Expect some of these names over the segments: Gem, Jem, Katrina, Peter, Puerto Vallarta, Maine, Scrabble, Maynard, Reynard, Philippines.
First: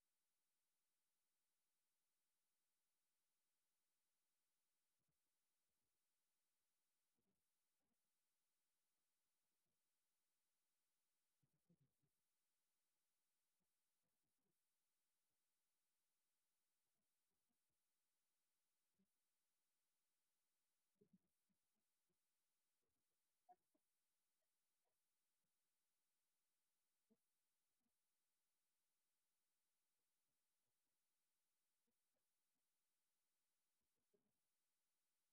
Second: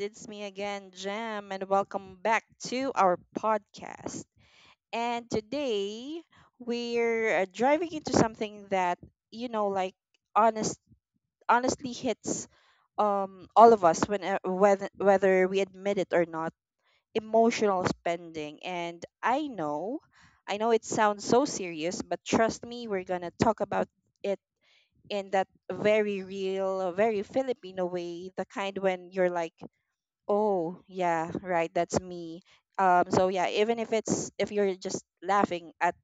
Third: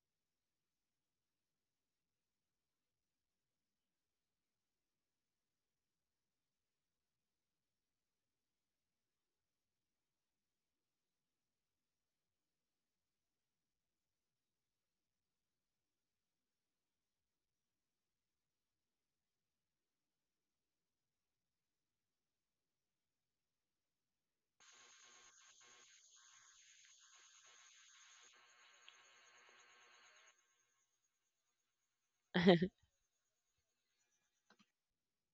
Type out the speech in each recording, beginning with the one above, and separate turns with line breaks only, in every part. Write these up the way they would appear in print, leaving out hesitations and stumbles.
it's me again, Jem, and welcome back to our podcast. And today we're driving into something that like honest, honestly hits all of us when whether we admit it or not. Emotional spending, and I know it sounds so serious, but trust me, we're gonna talk about it in that very real, very Filipino way, the kind when you're like, "Oh, yeah, right, that's me." So yeah, even if you're just laughing at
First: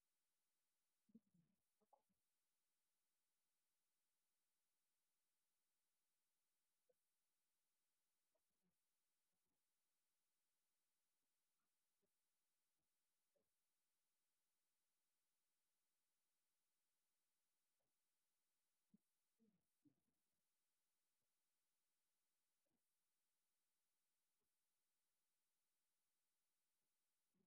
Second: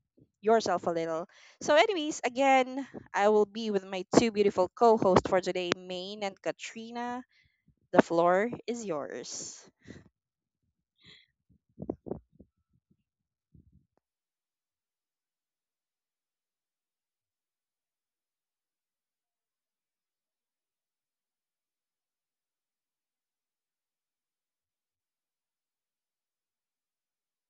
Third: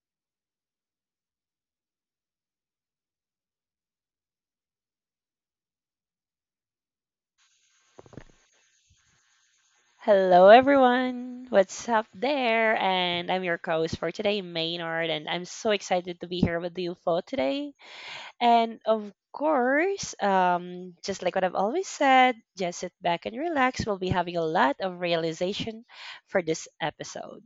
yourself a little. So anyways, again, I will be with my two beautiful co-hosts for today, Maine and Katrina. The floor is yours.
Hello, everyone. What's up there? And I'm your host for today, Maynard, and I'm so excited to be here with you for today. And of course, just like what I've always said, just sit back and relax. We'll be having a lot of realization for this episode.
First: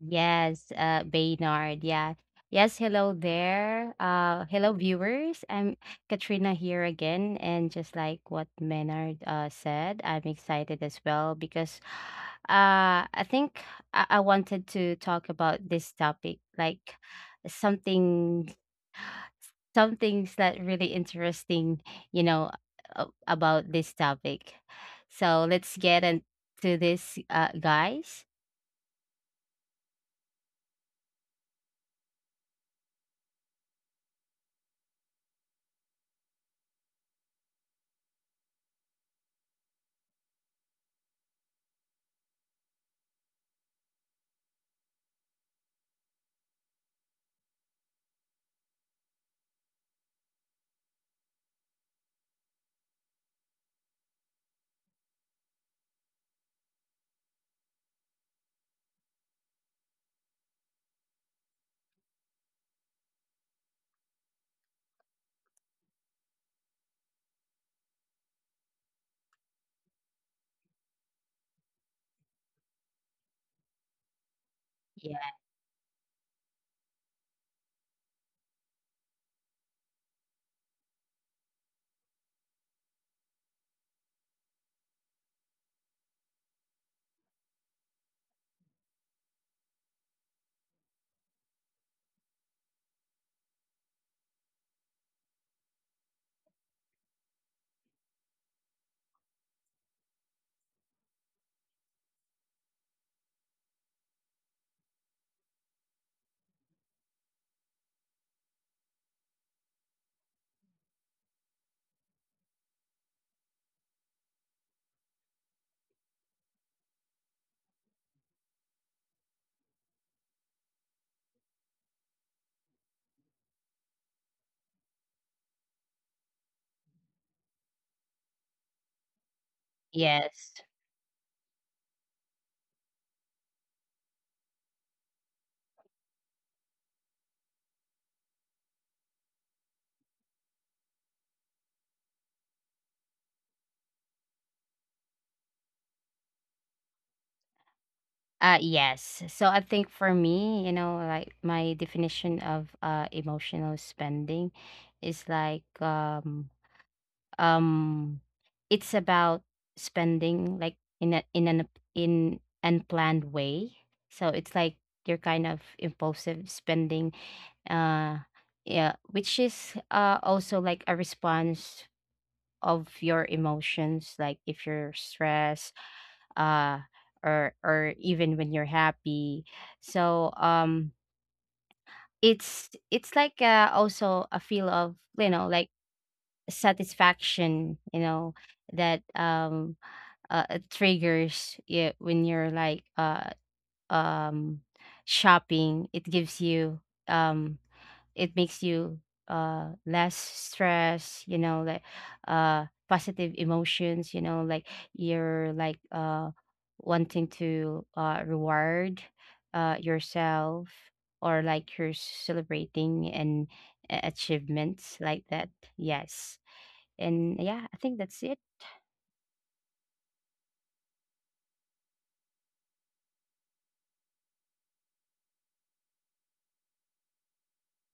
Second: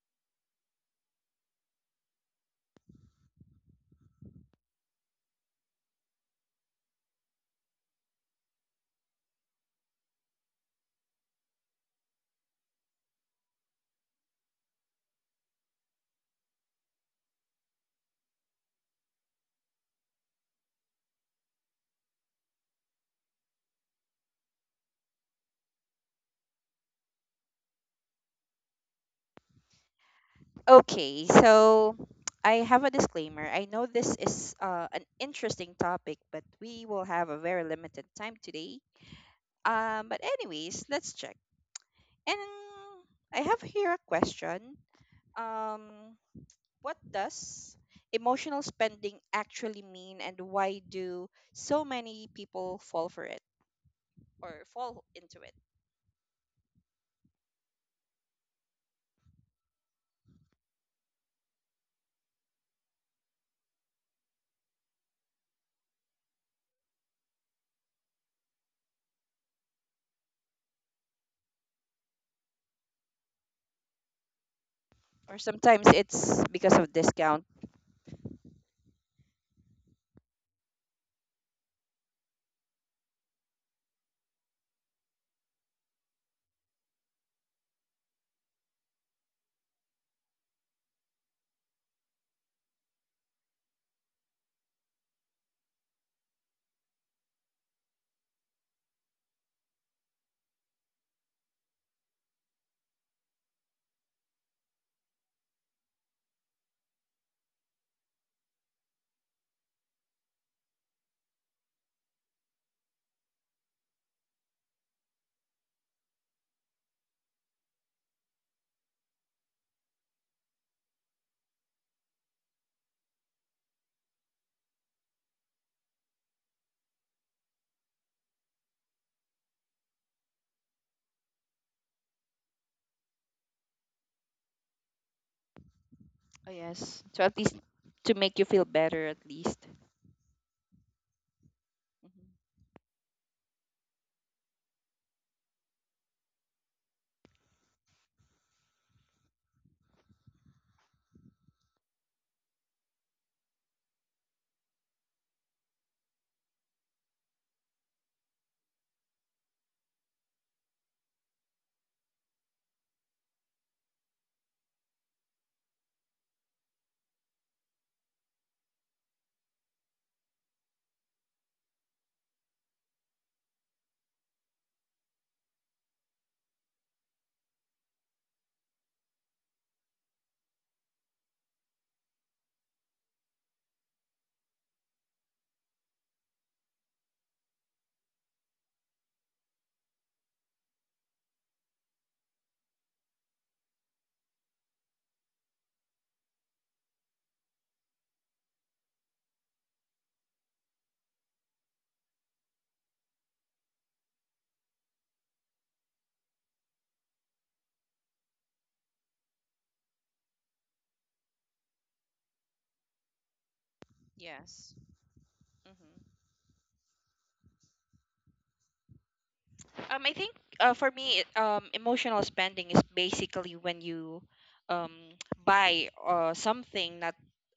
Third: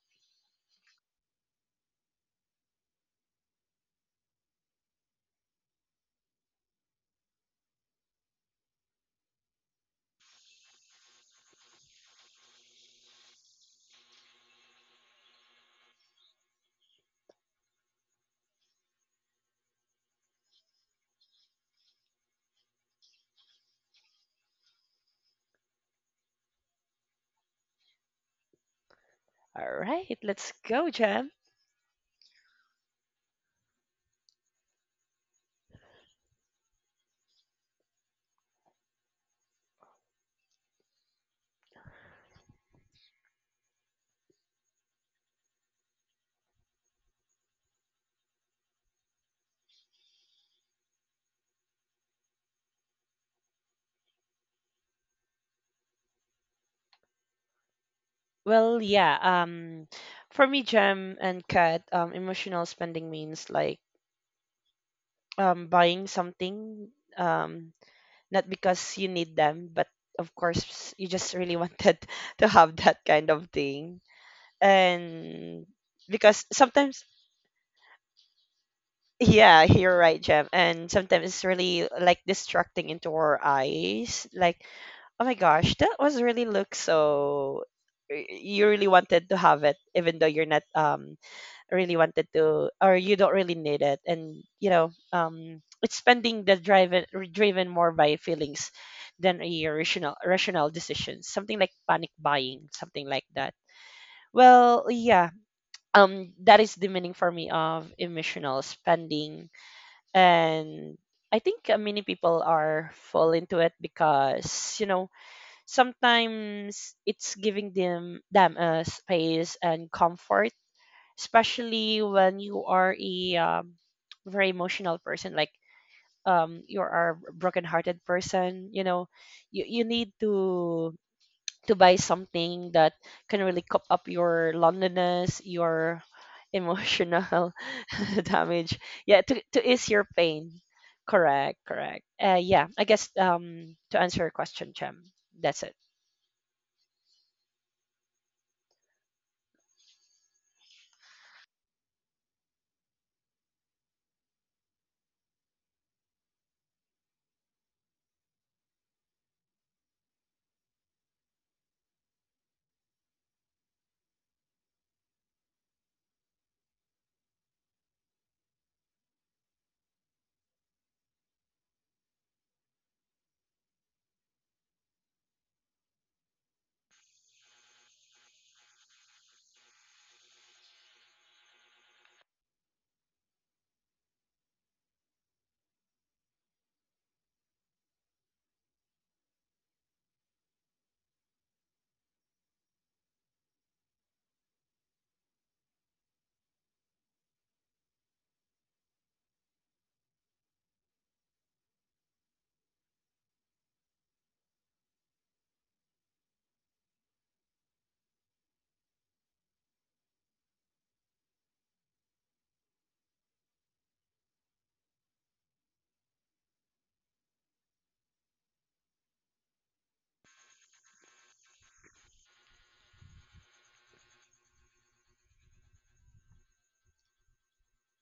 Yes, Baynard. Yeah. Yes, hello there. Hello viewers. I'm Katrina here again, and just like what Maynard said, I'm excited as well because uh I think I wanted to talk about this topic, like something some things that really interesting, you know, about this topic. So let's get into this, guys.
All right, let's go,
Okay,
Jem.
so I have a disclaimer. I know this is an interesting topic, but we will have a very limited time today. But anyways, let's check. And I have here a question. Um, what does emotional spending actually mean, and why do so many people fall for it or fall into it?
Well, yeah. For me, Jem and Kat, emotional spending means like buying something. Um, not because you need them, but of course you just really wanted to have that kind of thing.
Yeah.
Or
And
sometimes
because
it's because of
sometimes,
discount.
yeah, you're right, Jem. And sometimes it's really like distracting into our eyes. Like, oh my gosh, that was really look so. You really wanted to have it, even though you're not really wanted to or you don't really need it, and you know it's spending that driven more by feelings than a rational decision, something like panic buying, something like that. Well, yeah, that is the meaning for me of emotional spending. And I think many people are fall into it because you know sometimes it's giving them a space and comfort, especially when you are a very emotional person, like you are a broken-hearted person, you know, you need
Yes.
to buy something that can really cup up your loneliness, your
Oh yes. So
emotional
at least to make you
damage.
feel
Yeah,
better, at
to
least.
ease your pain. Correct, correct.
Hmm.
Yeah, I guess to answer your question, chem, that's it.
Yes. So I think for me, you know, like my definition of emotional spending is like um it's about spending like in an in unplanned way. So it's like your kind of impulsive spending, uh yeah, which is also like a response of your emotions, like if you're stressed, uh or even when you're happy. So it's it's like also a feel of, you know, like satisfaction, you know, that it triggers it when you're like um shopping. It gives you, um it makes you less stress, you know, like positive emotions, you know, like you're like wanting to reward yourself, or like you're celebrating and achievements
Yes.
like that.
Hmm.
Yes, and yeah, I think that's it.
I think for me, emotional spending is basically when you um, buy something not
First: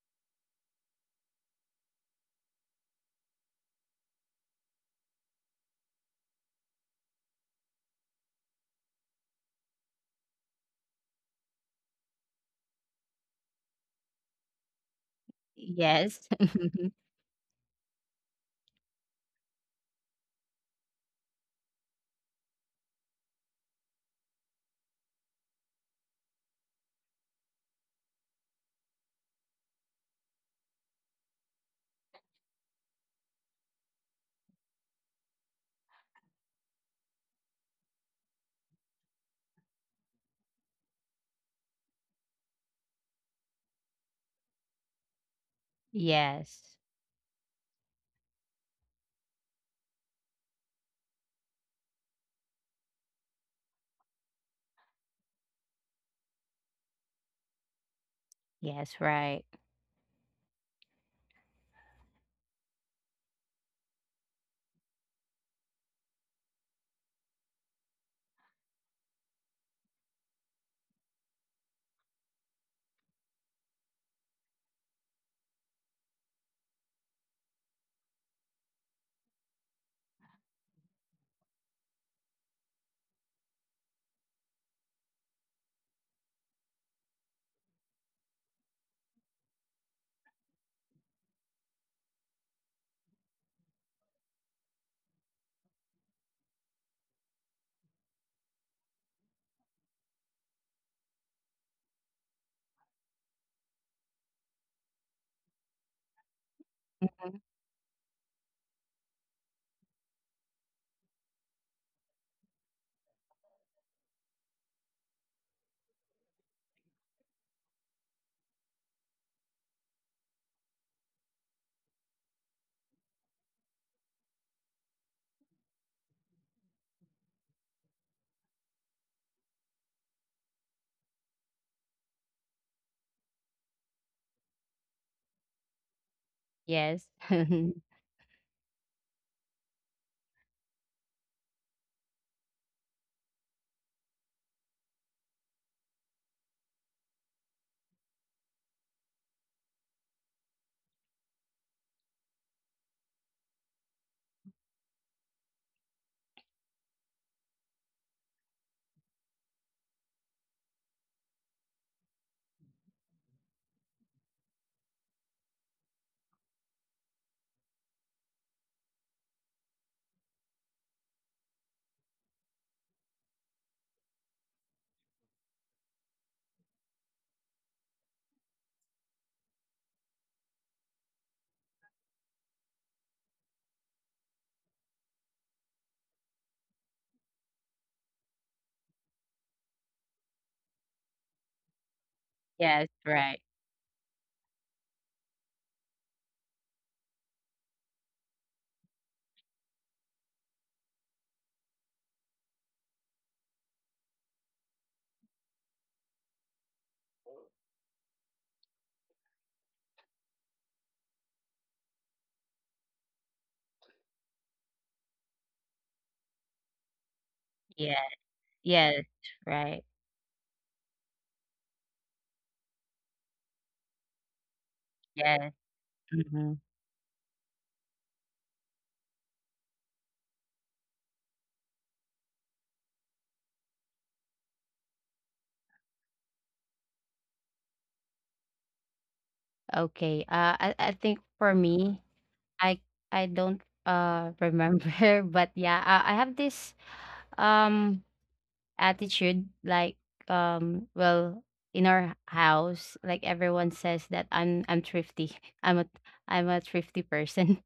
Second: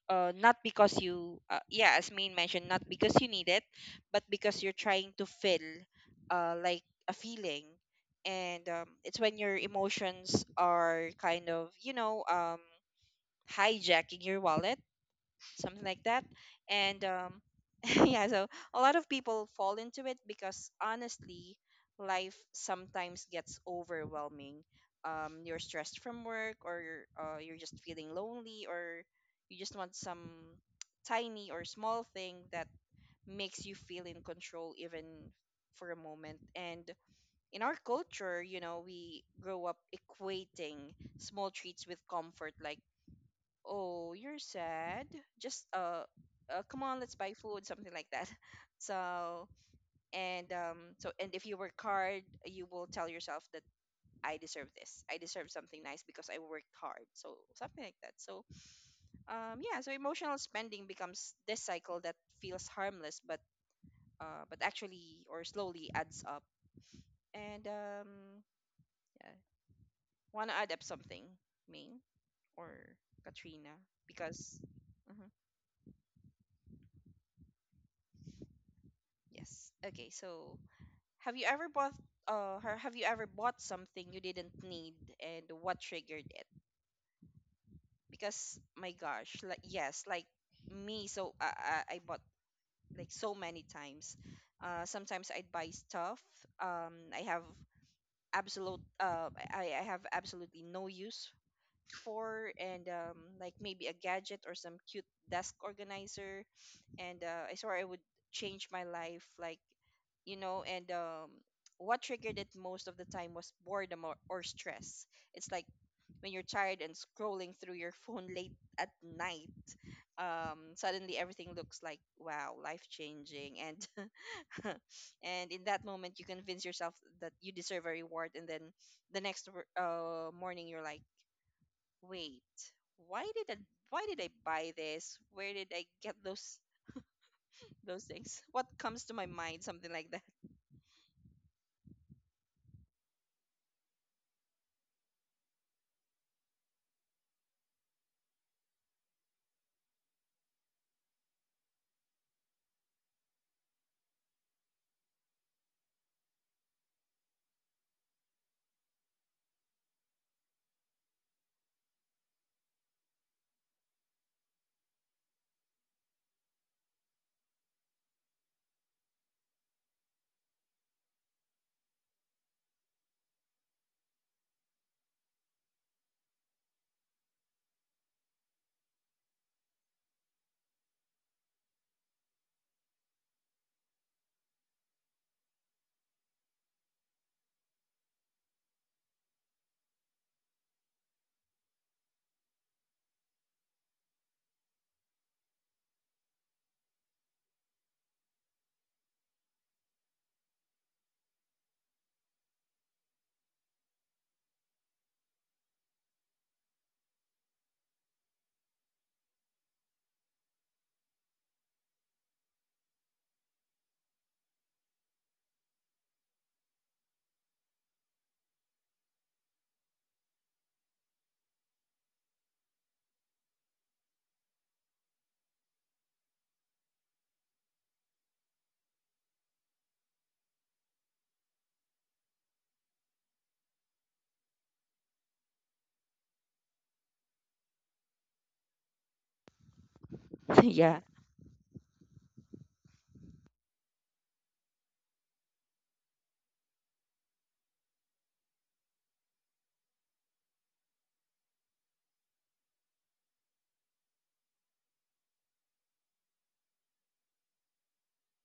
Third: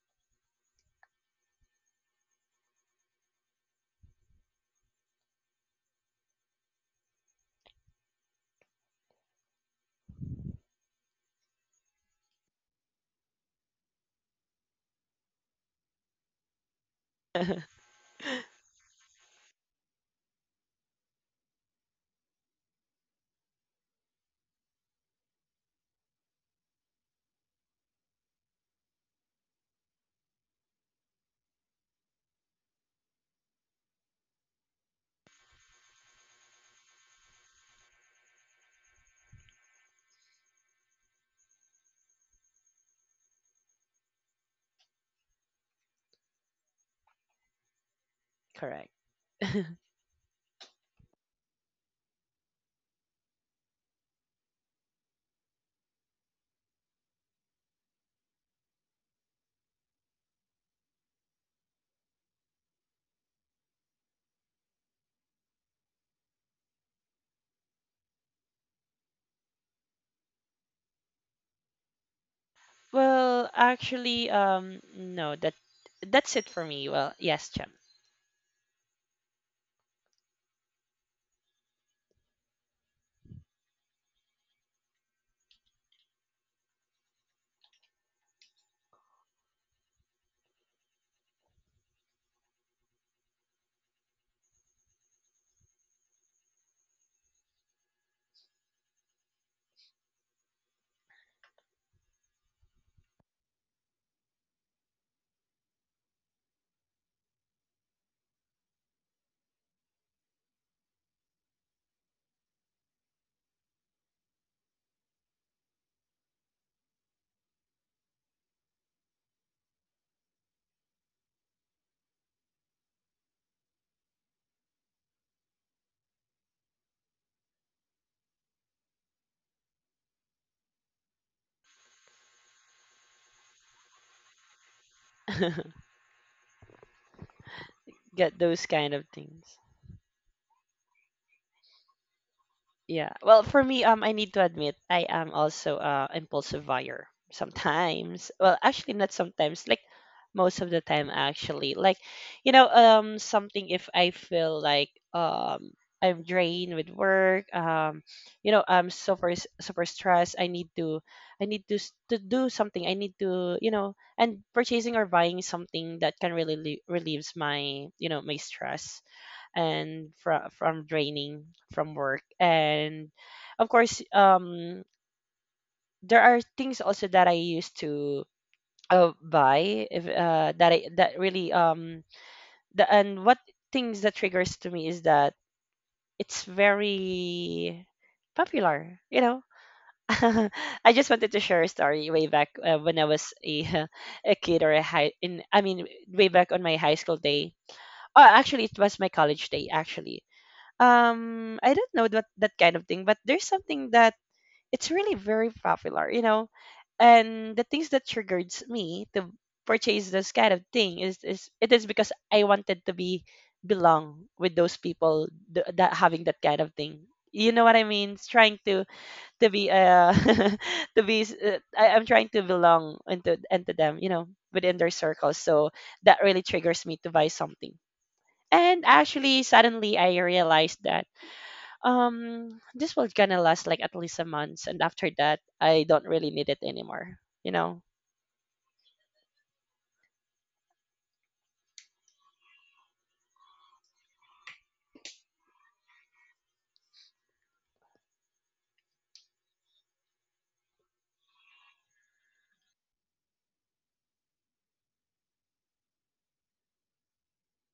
not because you yeah, as Main mentioned, not because you need it, but because you're trying to fill like a feeling, and it's when your emotions are kind of hijacking your wallet, something like that.
Yes.
And yeah, so a lot of people fall into it because honestly life sometimes gets overwhelming. You're stressed from work, or you're just feeling lonely, or you just want some tiny or small thing that makes you feel in control even for a moment. And in our culture, you know, we grow up equating small treats with comfort, like, oh, you're sad, just
yes
come on, let's buy food, something like that.
Correct.
so and so and if you work hard you will tell yourself that I deserve this, I deserve something nice because I worked hard, so something like that. So
yes. Right.
yeah, so emotional spending becomes this cycle that feels harmless, but actually or slowly adds up. And yeah, want to add up something, Ming, or Katrina?
Well, actually,
Because Mhm.
no, that's it for me. Well, yes, champ.
Yes, okay, so have you ever bought or have you ever bought something you didn't need, and what triggered it? Because my gosh, like yes, like me, so I bought like so many times. Sometimes I'd buy stuff. I have I have absolutely no use for, and like maybe a gadget or some cute desk organizer, and I swore I
Mhm.
would change my life, like, you know. And what triggered it most of the time was boredom, or stress. It's like when you're tired and scrolling through your phone late at night. Suddenly everything looks like, wow, life changing, and and in that moment you convince yourself that you deserve a reward, and then the next morning you're like, wait, why did I, why did I buy this? Where did I get
Yes.
those things? What comes
Get
to my
those
mind,
kind of
something like that.
things. Yeah. Well, for me, I need to admit I am also impulsive buyer sometimes. Well, actually, not sometimes. Like most of the time, actually. Like, you know, something if I feel like I'm drained with work, you know, I'm super stressed. I need to to do something. I need to, you know, and purchasing or buying something that can really relieves my, you know, my stress and from draining from work. And of course there are things also that I used to buy if that I that really the and what things that triggers to me is that it's very popular, you know. I just wanted to share a story way back
yes.
when I was
Right.
a a kid or a high in I mean way back on my high school day. Oh, actually, it was my college day actually. I don't know that kind of thing, but there's something that it's really very popular, you know. And the things that triggers me to purchase this kind of thing is it is because I wanted to be belong with those people that having that kind of thing. You know what I
Yes.
mean? It's trying
Yes.
to be
Right.
to be I'm trying to belong into them, you know, within their circles.
Yes.
So that really
Mhm.
triggers me to buy something. And actually, suddenly I realized that this will gonna last like at least a month, and after that I don't really need it anymore, you know.
Yeah,
Okay. I think for me, I I don't remember, but yeah, I have this um attitude, like um well in our house, like everyone says that I'm thrifty. I'm a thrifty person.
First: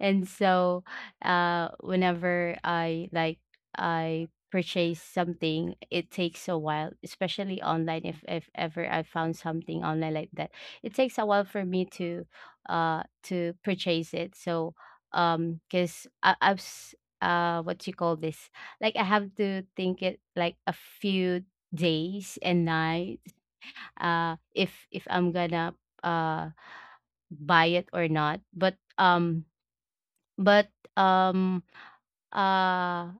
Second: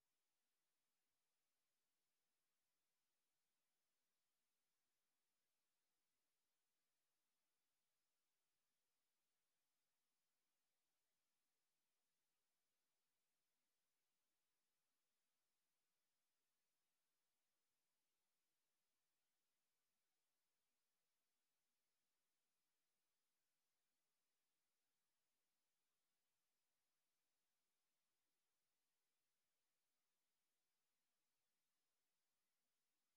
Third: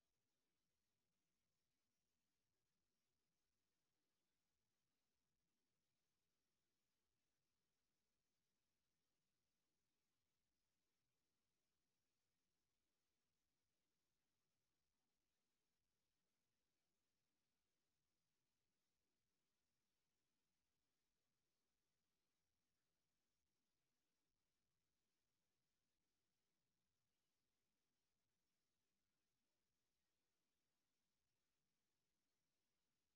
And so, whenever I like I purchase something, it takes a while, especially online. If ever I found something online like that, it takes a while for me uh, to purchase it. So, because what you call this, like, I have to think it like a few days and nights if I'm gonna uh buy it or not, but but, um, uh,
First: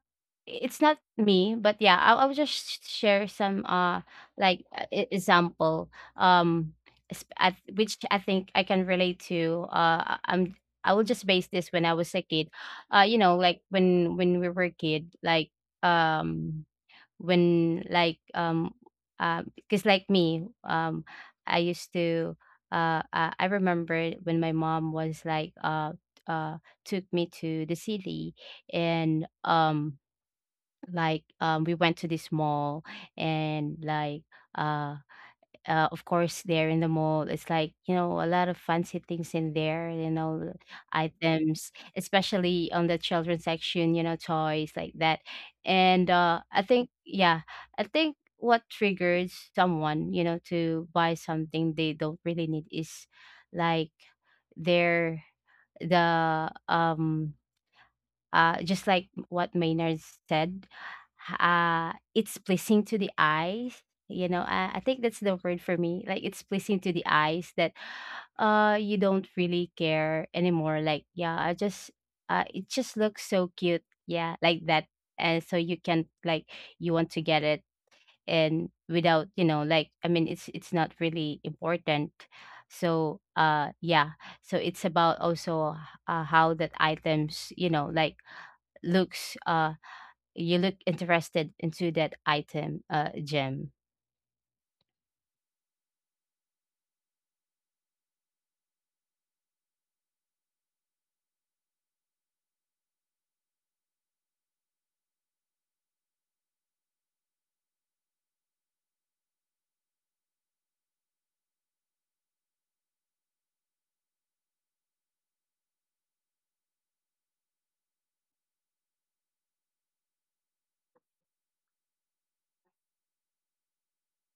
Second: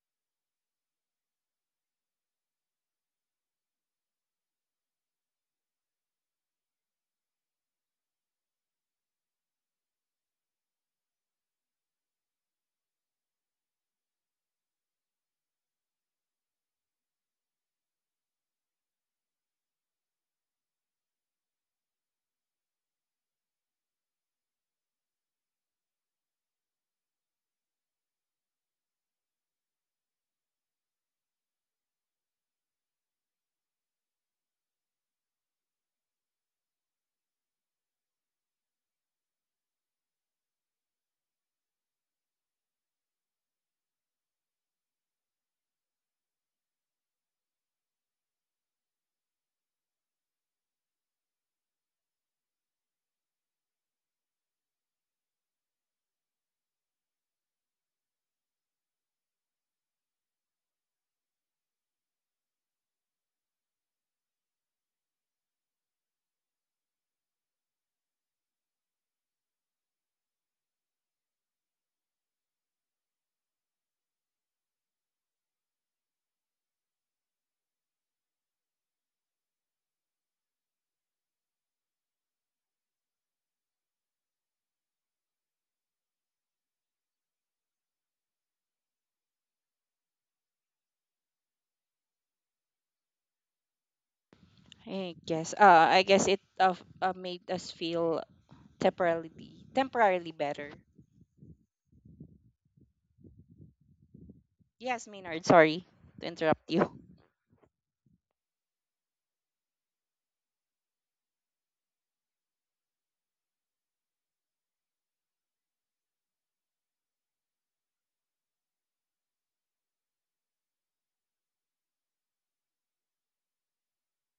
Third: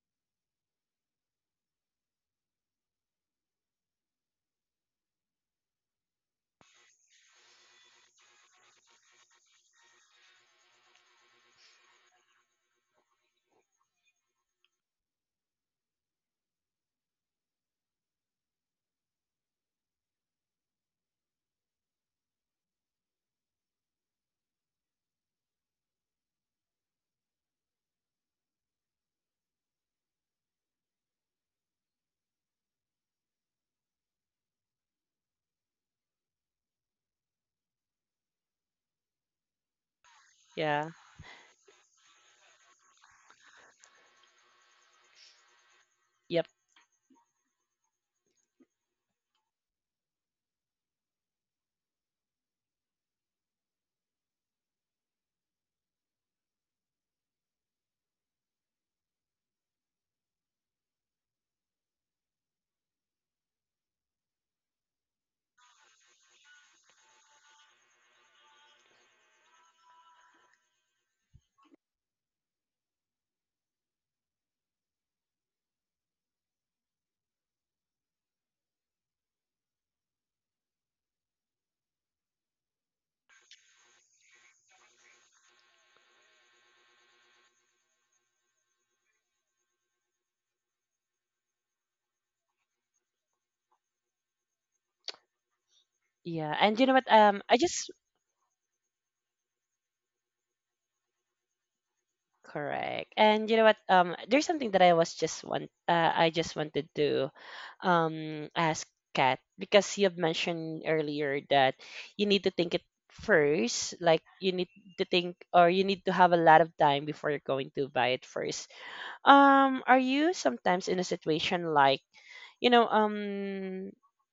it's not me, but yeah, I'll just sh share some, like, e example, um, sp I which I think I can relate to. I will just base this when I was a kid. You know, like, when we were a kid, like, um when like because like me, I used to I remember when my mom was like uh took me to the city, and we went to this mall and uh of course, there in the mall, it's like, you know, a lot of fancy things in there, you know,
Yeah.
items, especially on the children's section, you know, toys like that. And
Yep.
I think yeah, I think what triggers someone, you know, to buy something they don't really need is like their the just like what Maynard said, it's pleasing to the eyes. You know, I think that's the word for me. Like, it's pleasing to the eyes that you don't really care anymore. Like, yeah, I just it just looks so cute. Yeah, like that. And so you can like you want to get it, and without, you know, like, I mean, it's not really important. So, uh, yeah. So it's about also, how that items, you know, like, looks, you look interested into that item, uh, Gem?
I guess. I guess it
Yeah.
uh,
And you know what,
made
I
us
just
feel temporarily temporarily better.
correct and you know what there's something that I
Yes,
was
Maynard.
just want
Sorry to
I just
interrupt
wanted
you.
to ask Kat, because you have mentioned earlier that you need to think it first, like you need to think or you need to have a lot of time before you're going to buy it first. Are you sometimes in a situation like, you know,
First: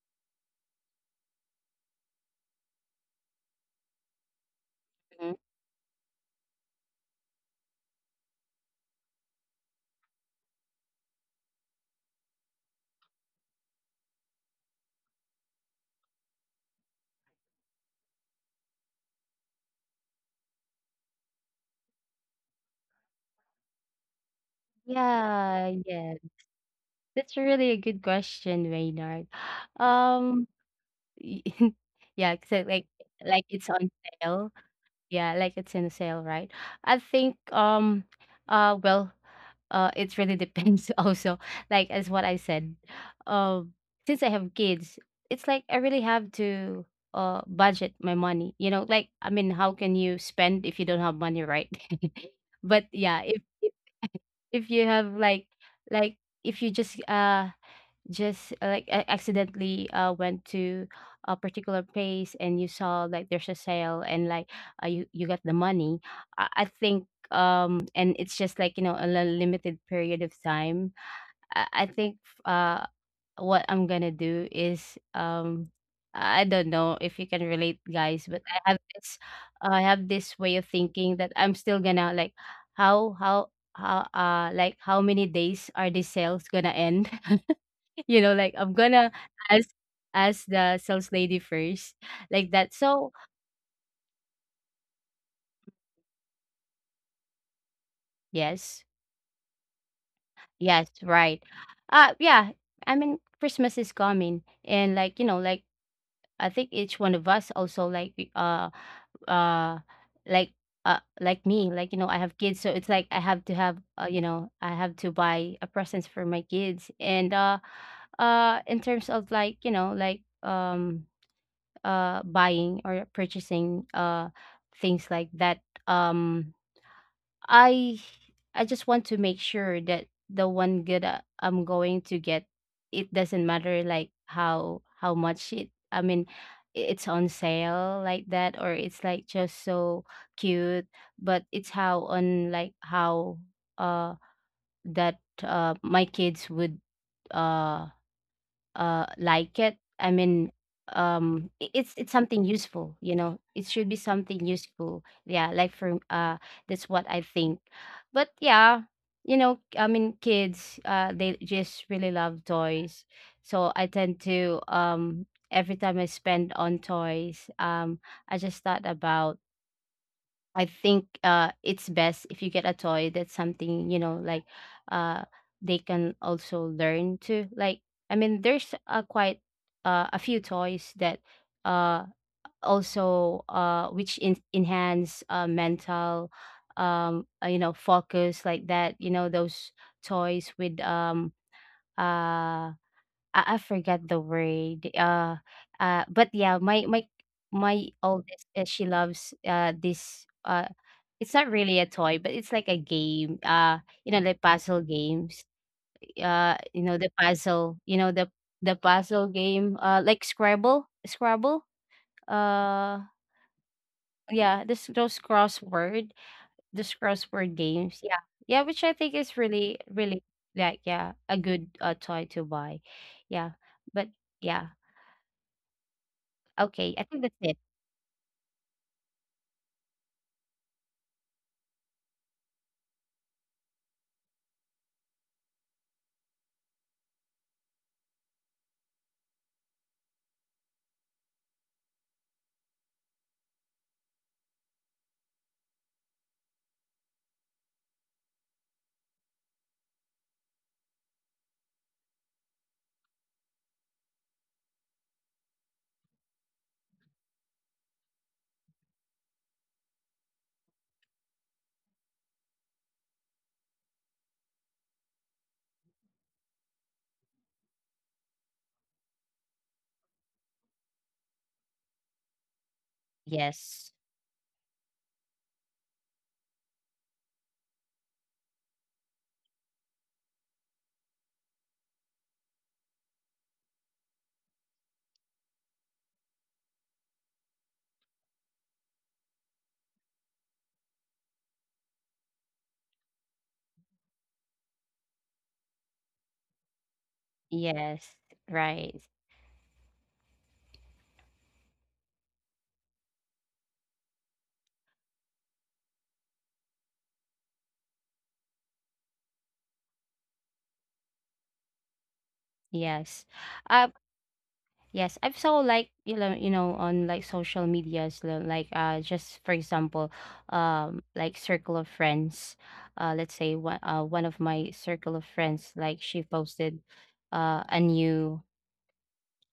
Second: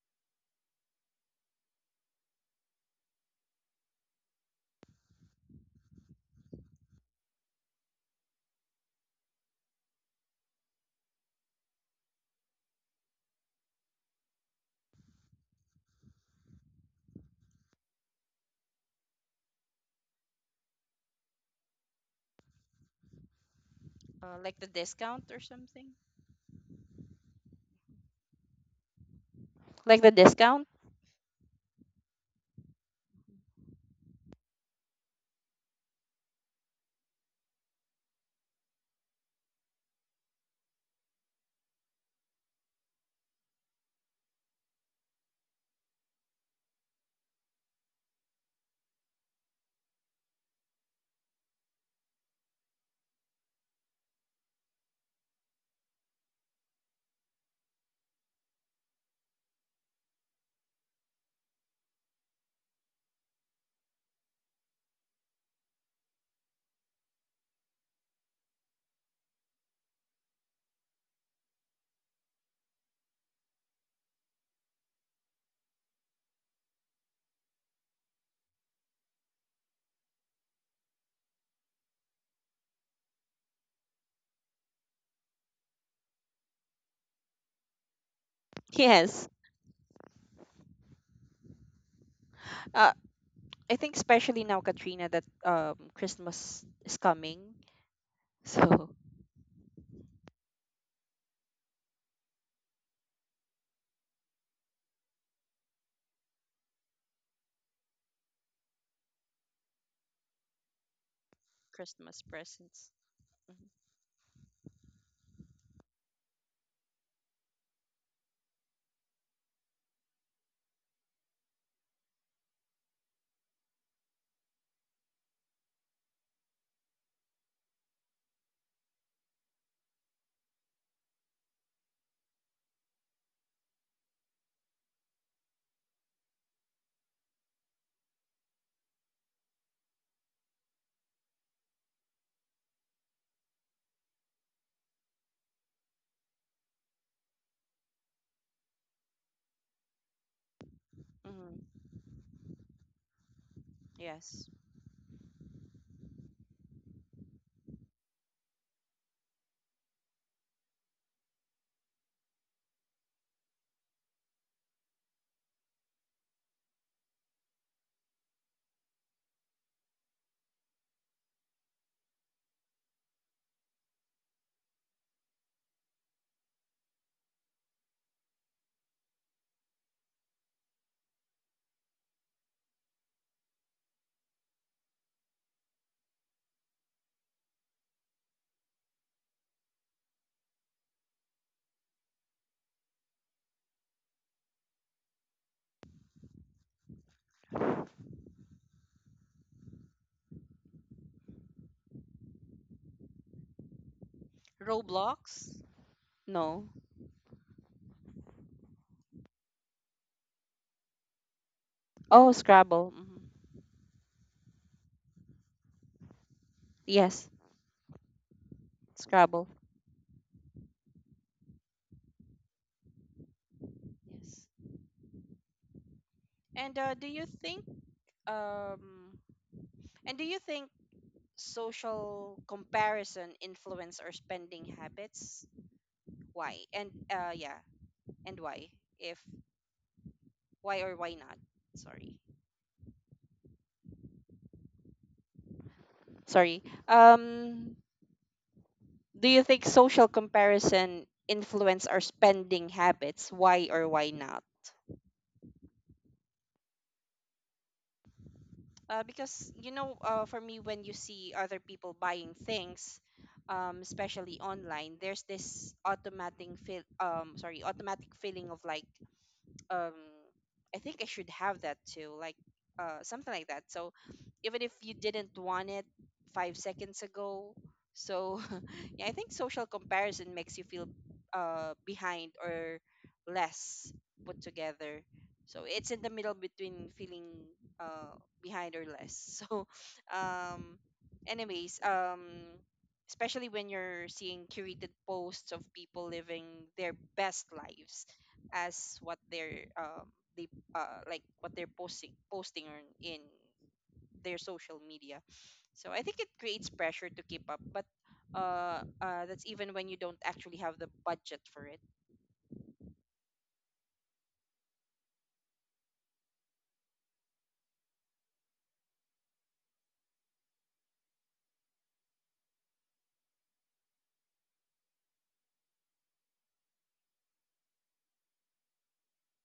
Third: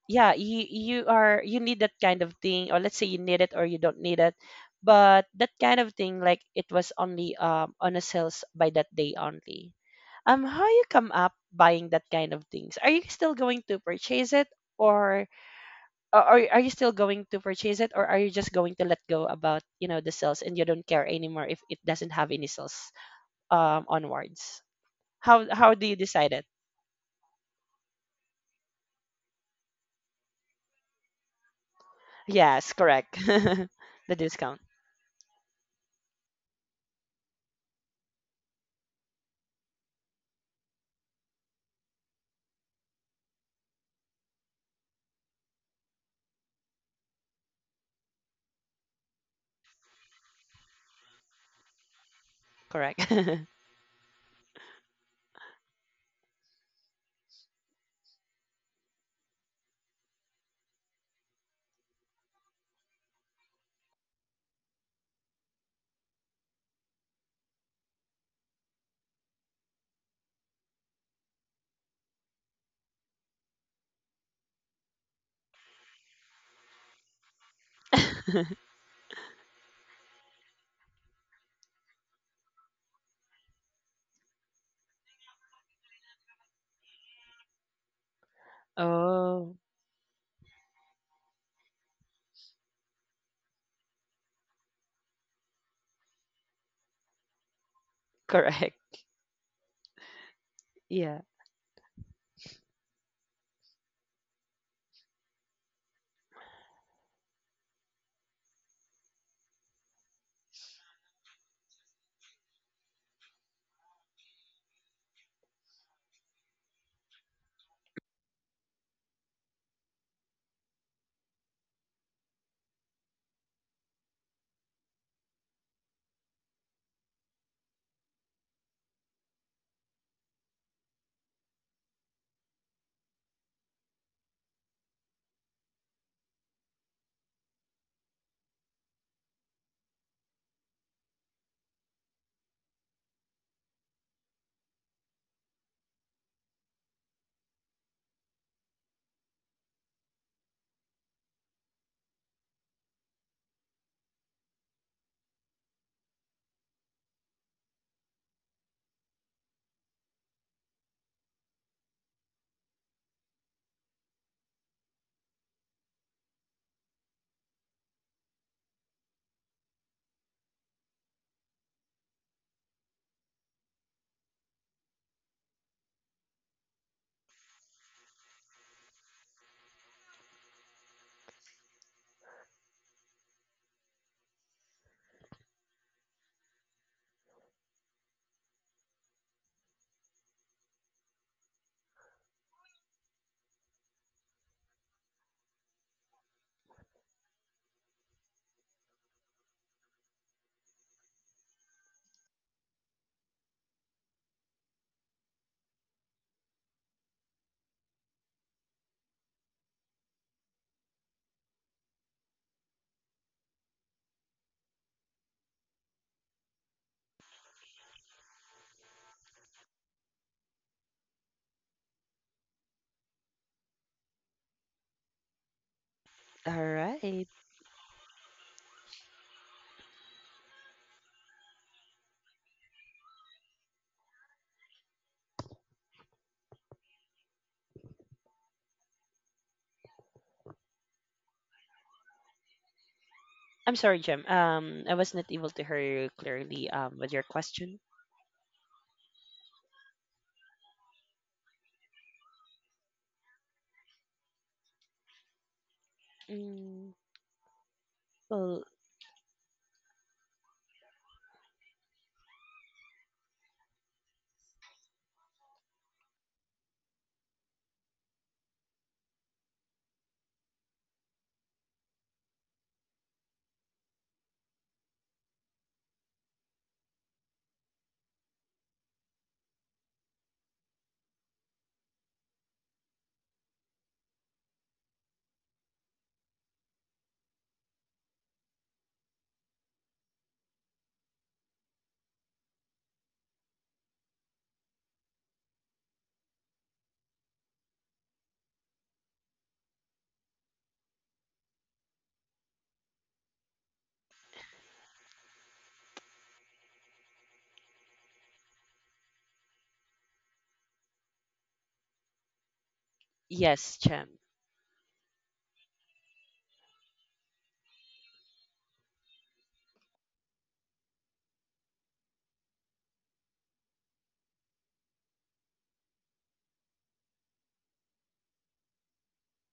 yeah, you are you need that kind of thing, or let's say you need it or you don't need it, but
Mhm.
that kind of thing, like it was only on a sales by that day only. How you come up buying that kind of things, are you still going to purchase it or or are you still going to purchase it, or are you just going to let go about you know the sales and you don't care anymore if it doesn't have any sales,
Like
onwards?
the discount or
how
Yeah,
how do
something.
you
yeah.
decide it?
That's really a good question, Reynard.
Like the
Um,
discount?
yeah, so
Yes, correct.
like it's
The
on sale.
discount.
Yeah, like it's in sale, right? I think uh well it really depends also. Like, as what I said, um since I have kids, it's like I really have to budget my money. You know, like, I mean, how can you spend if you don't have money, right? But
Correct.
yeah, if you have like if you just like I accidentally went to a particular place and you saw like there's a sale, and like, you got the money. I think um, and it's just like, you know, a limited period of time. I think uh what I'm gonna do is, um, I don't know if you can relate, guys, but I have this way of thinking that I'm still gonna like how how how like how many days are these sales gonna end. You know, like, I'm gonna
Yes.
Oh,
ask the sales lady first, like that.
Uh,
So
I think especially now, Katrina, that Christmas is coming.
correct.
yes,
So
yes,
Yeah.
right. Yeah. I mean, Christmas is coming, and like you know, like, I think each one of us also like uh like like me, like, you know, I
Christmas
have kids, so it's
presents.
like I have to
Mhm.
have, you know, I have to buy a presents for my kids, and in terms of like, you know, like buying or purchasing things like that, um i I just want to make sure that the one good, I'm going to get, it doesn't matter like how much it, I mean, it's on sale like that, or it's like just so cute, but it's how on like how uh that my kids would uh like it. I mean,
Mm,
it's something useful, you know, it should be something
yes.
useful. Yeah, like for, uh, that's what I think. But yeah, you know, I mean, kids, uh, they just really love toys, so I tend to, um, every time I spend on toys, um, I just thought about, I think, uh, it's best if you get a toy that's something, you know, like, uh they can also learn to. Like, I mean, there's a quite, a few toys that uh also, uh, which enhance, uh, mental, you know, focus like that. You know, those toys with uh I forgot the word. But yeah, my oldest, she loves this, it's not really a toy, but it's like a game. You know, like puzzle games.
Roblox? No.
You know the puzzle. You know the puzzle game. Like Scrabble, Scrabble.
Oh, Scrabble.
Uh,
Hmm.
yeah, this those
Yes,
crossword games. Yeah, yeah, which I think is
Scrabble.
really really like, yeah, a good, uh, toy to buy. Yeah, but
Yes.
yeah.
All
And
Okay, I
do
think
right.
that's
you
it.
think um and do you think social comparison influence our spending habits? Why? And yeah, and why? If why or why not? Sorry.
I'm sorry, Jim. I was not able to hear you clearly.
Sorry.
With your question.
Um, do you think social comparison influence our spending habits? Why or why not?
Mm, well,
Because you know, for me, when you see other people buying things, especially online, there's this automatic feel, sorry, automatic feeling of like, um I think I should have that too, like something like that.
Yes.
So even if you didn't want it 5 seconds ago, so yeah, I think social comparison makes you feel behind or less put together. So it's in the middle between feeling uh behind or less. So um anyways, especially when you're seeing curated posts of people living their best lives
Yes. Right.
as what they're they like what they're posting on in their social media. So I think it creates pressure to keep up, but that's even when you don't actually have the budget for it.
Yes.
yes,
Uh
Jim.
yes, I've saw, like, you know, you know, on like social medias, like, uh, just for example, like circle of friends. Uh, let's say one one of my circle of friends like she posted a new,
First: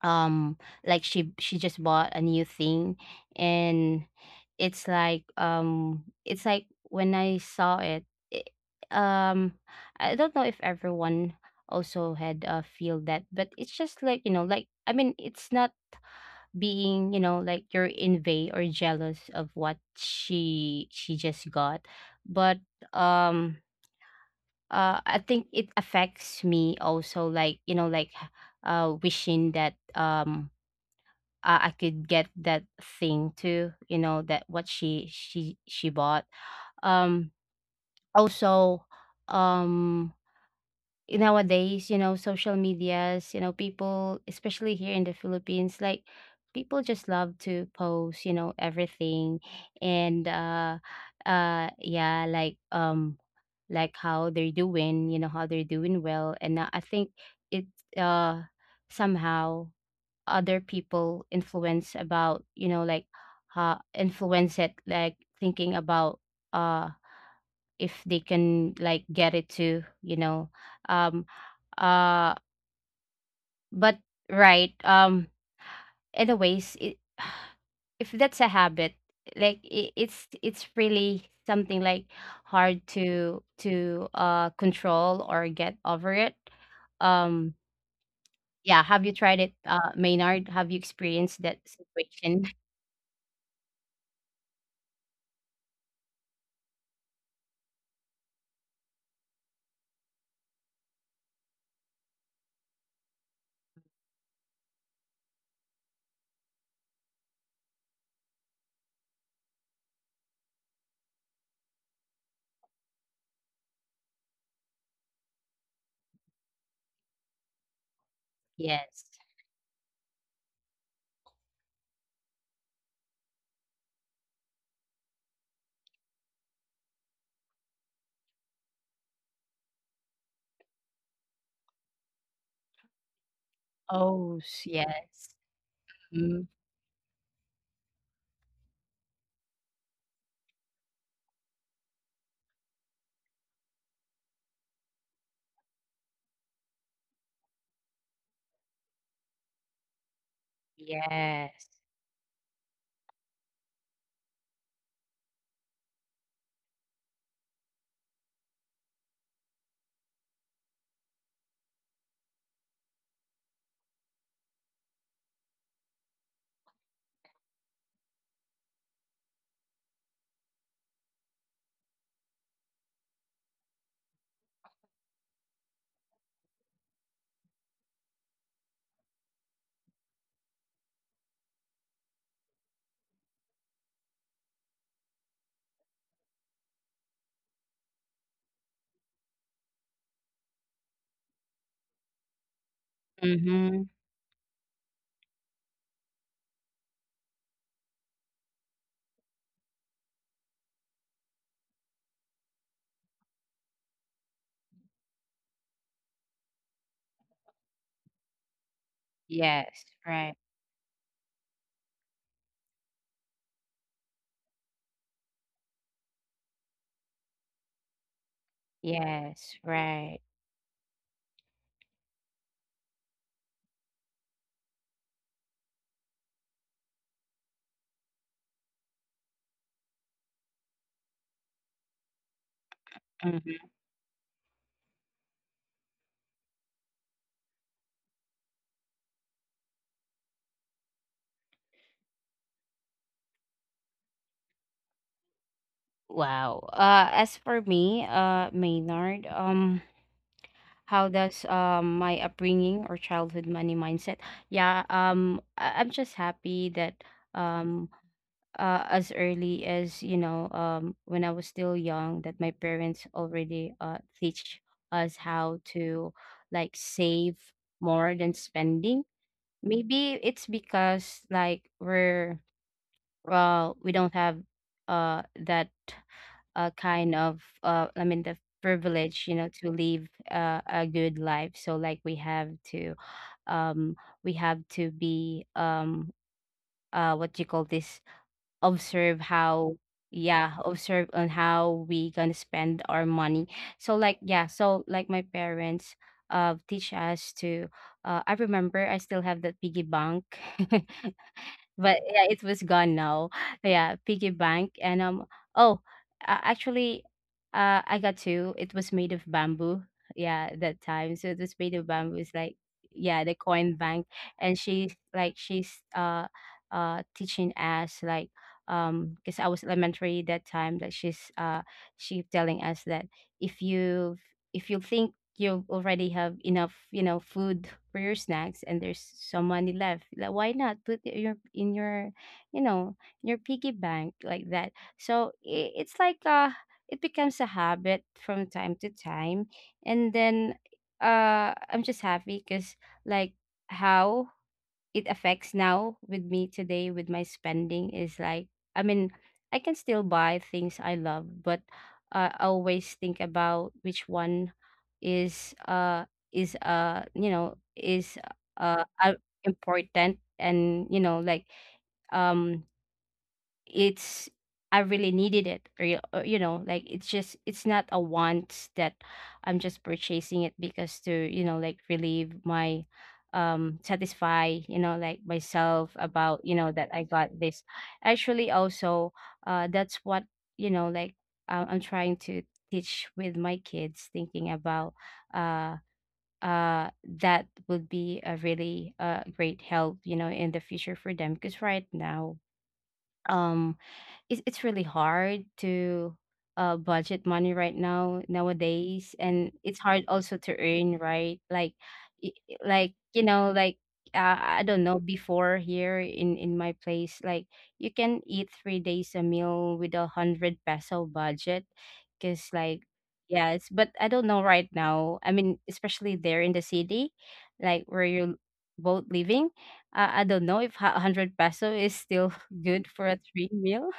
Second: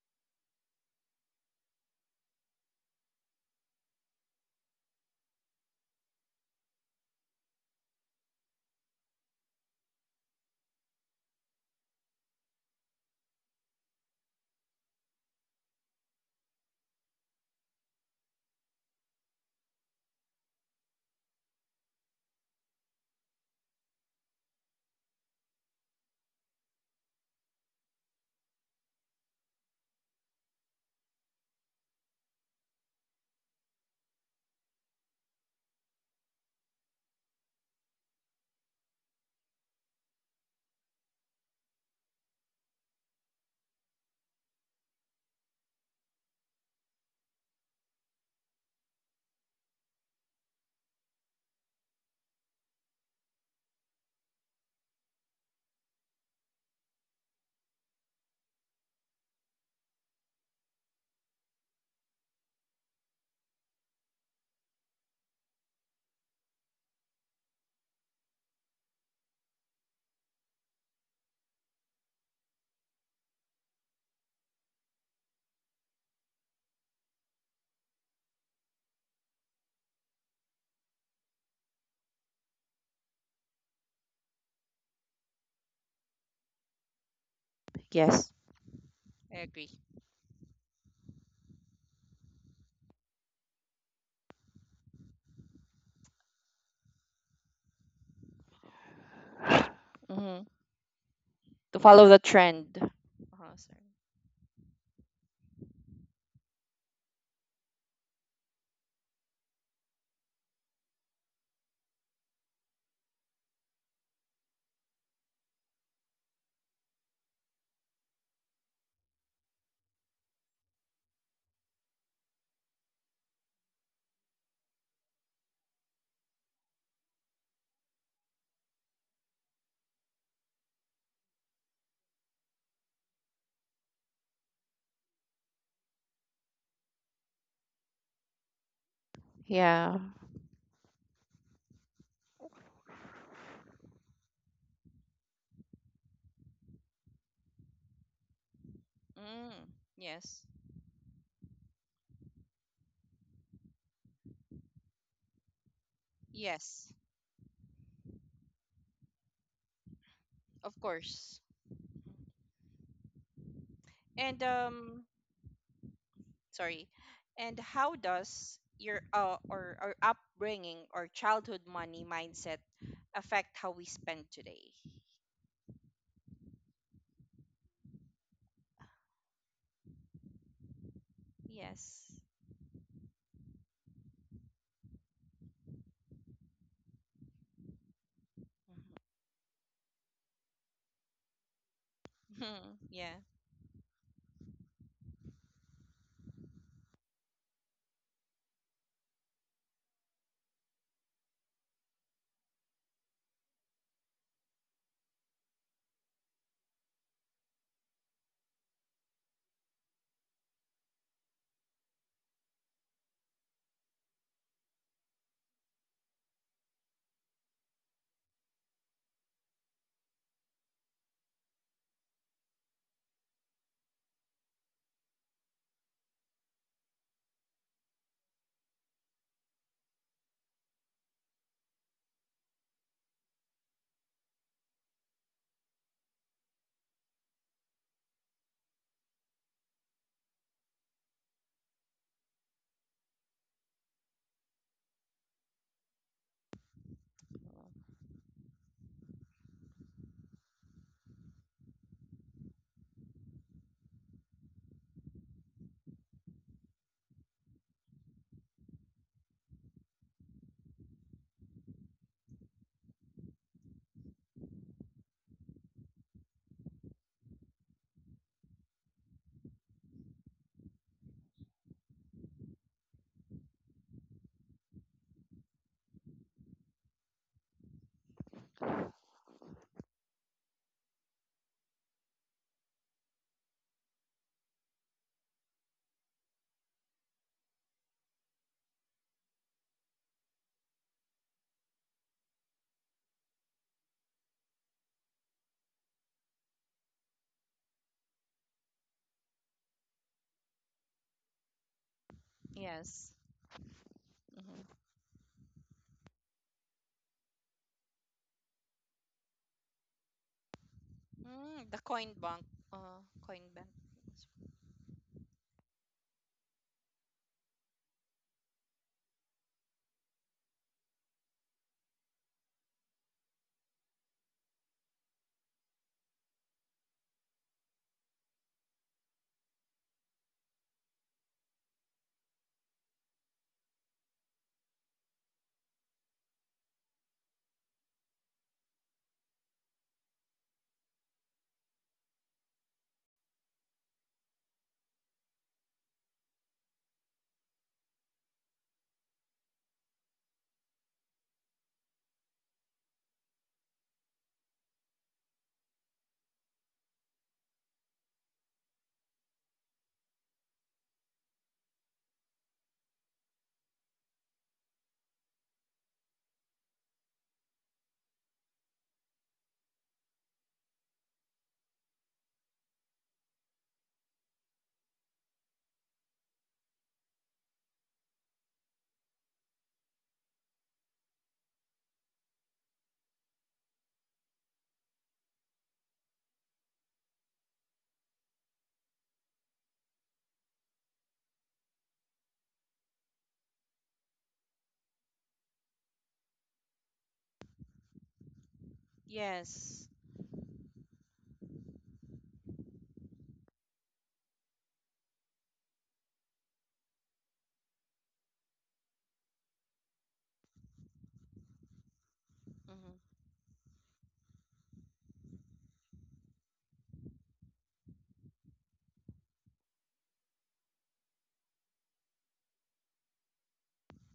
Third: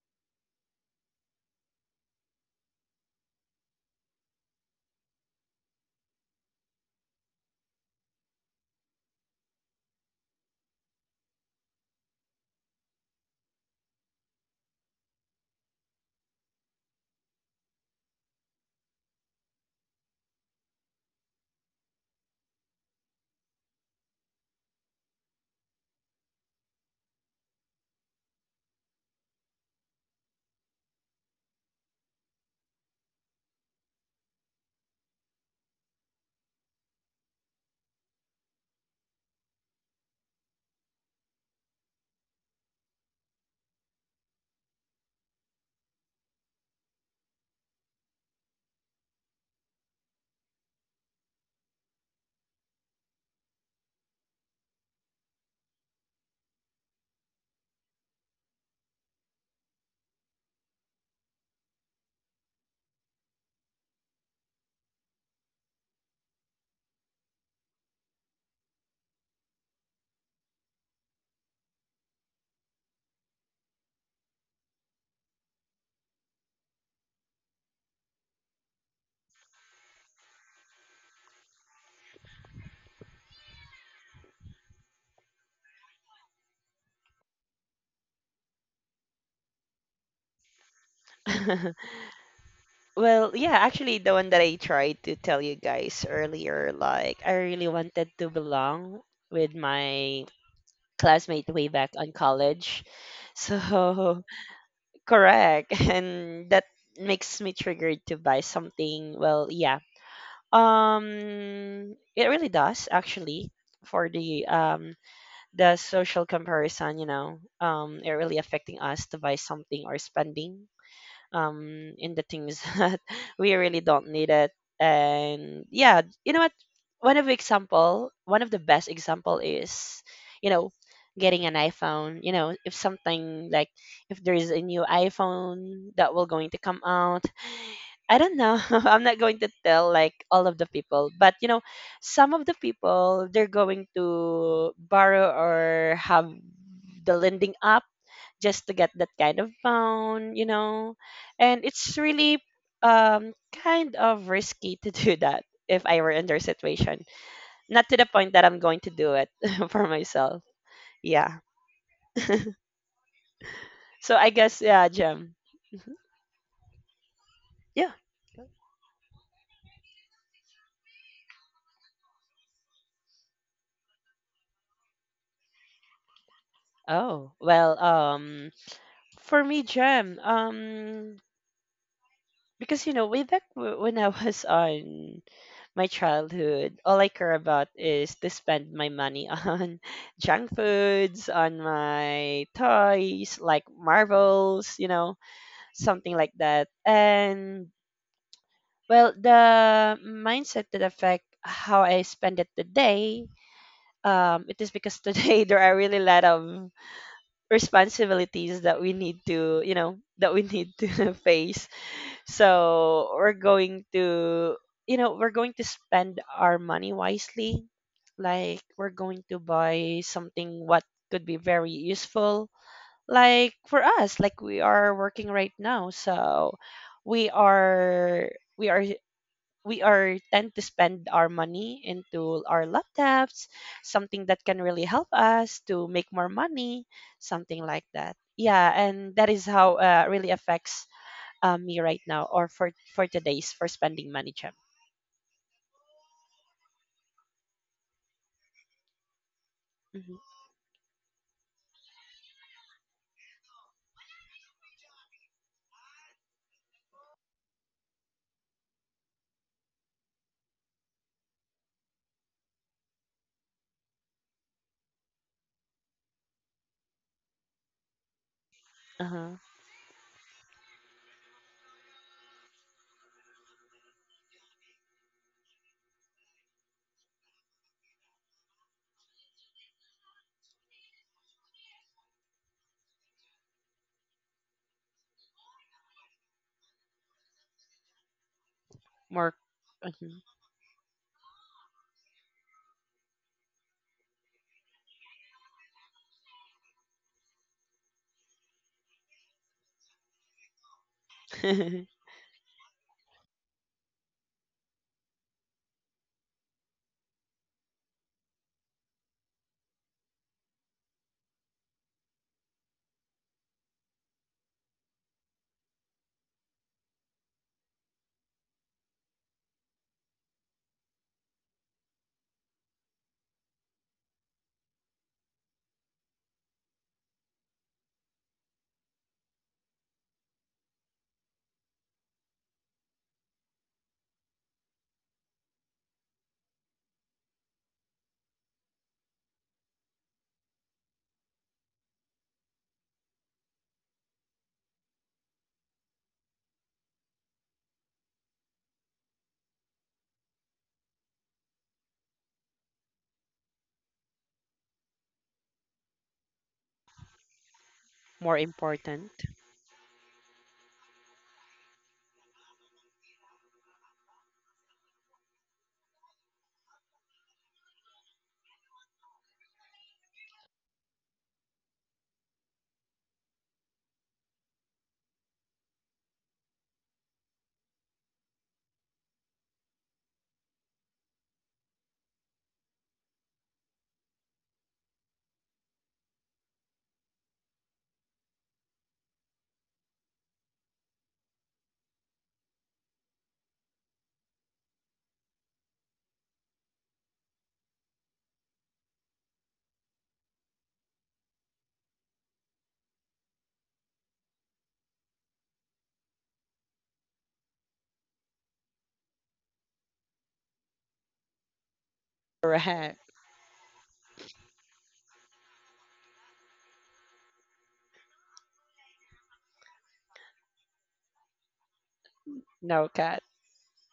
um like she just bought a new thing, and it's it's like when I saw it, it um I don't know if everyone also had, uh, feel that, but it's just like, you know, like, I mean, it's not being, you know, like, you're envy or jealous of what she just got, but um I think it affects me also, like, you know, like, uh, wishing that, um, I could get that thing too, you know, that what she bought. Um Also, um nowadays, you know, social medias, you know, people especially here in the Philippines like people just love to post, you know, everything, and yeah, like, um, like how they're doing, you know, how they're doing well, and, I think it, uh somehow, other people influence about, you know, like, influence it, like thinking about, uh if they can like get it to, you know, um uh but right, um, anyways, it, if that's a habit, like, it's really something like hard to, uh, control or get over it, um, yeah. Have you
I
tried it,
agree.
uh, Maynard? Have you experienced that situation?
Well, yeah, actually, the one that I tried to tell you guys earlier, like, I really wanted to belong with my
Hmm.
classmate way
To
back
follow
on
the trend.
college.
Uh,
So,
sorry.
correct. And that makes me triggered to buy something. Well, yeah, it really does actually for the social comparison, you know, it really affecting
Yes.
us to buy something or spending in the things that we really don't need it. And yeah, you know what? One of example, one of the best example is, you know, getting an iPhone. You know, if something like if
Oh,
there is
s
a new
yes.
iPhone that will
Mhm.
going to come out. I don't know. I'm not going to
Yeah.
tell like all of the people, but you know, some of the people they're going to borrow or have the lending up just to get that kind of
Mm, yes.
loan, you know.
Yes.
And it's really um kind of risky to do that if I were in their
Yes,
situation. Not to the point that I'm going to do it for myself.
of course.
Yeah. So
And
I guess yeah, Jim. Mhm.
sorry, and how
Yeah.
does your or upbringing or childhood money mindset affect how we spend today?
Oh, well, for me, Jem,
Yes.
because you know way back when I was on my childhood, all I care about is to spend my money on junk foods, on my
Hmm. Yeah.
toys like
Mhm.
marbles, you know, something like that. And well, the mindset that affect how I spend it today, it is because today there are really a lot of responsibilities that we need to, you
Yes,
know,
right.
that we need to face, so we're going to, you know, we're going to spend our money wisely. Like we're going to
Yes,
buy
right.
something what could be very useful. Like for us, like we are working right now, so we are we are we are tend to spend our money into our laptops,
Mhm.
something that can really help us to make more money, something like that. Yeah, and that is how really affects me right now or for today's for spending money, gem.
Wow. As for me, Maynard,
Hmm.
how does, my upbringing or childhood money mindset? Yeah, I I'm just happy that, um, as early as, you know, when I was still young, that my parents already, teach us how to like save more than spending.
Uh-huh.
Maybe it's because like we're well we don't have, that, kind of, I mean the privilege, you know, to live, a good life, so like we have to, um, we have to be, um, what you call this, observe
More
how,
mhm.
yeah, observe on how we gonna spend our money. So like yeah, so like my parents, uh, teach us to, uh, I remember I still have that piggy bank, but yeah, it was gone
Yes.
now. Yeah, piggy
Hmm.
bank and um, oh, actually, I got two. It was made of bamboo. Yeah, that time. So it was
Mm, the
made of
coin
bamboo. It's
bank.
like
Uh,
yeah,
coin
the
bank.
coin bank, and she's teaching us like because I was elementary that time that she's she telling us that if you if you think you already have enough, you know, food for your snacks and there's some money left. Like, why not put it your in your, you know, your piggy bank like that? So I it's like it becomes a habit from time to time. And then I'm just happy because, like, how it affects now with me today with my spending is like, I mean, I can still buy things I love, but I always think about which one is uh is you know, is
More
uh uh,
important.
important, and you know, like, um it's, I really needed it, or, or, you know, like, it's just, it's not a want that I'm just purchasing it because to, you know, like, relieve my satisfy, you know, like myself about, you know, that I got this. Actually, also that's what, you know, like, I'm trying to teach with my kids, thinking about uh uh that would be a really great help, you know, in the future for them, because right now um it's really hard to budget money right now nowadays, and
Yes.
it's hard also to earn, right? Like, like, you know, like, I don't know, before here in my place, like, you can eat 3 days a meal with a 100 peso budget, because
Mm-hmm.
like,
Correct.
yes, but I don't know right now, I mean, especially there in the city like where you're both living. I don't know if a 100 peso is still good
No,
for a
cat.
three meal.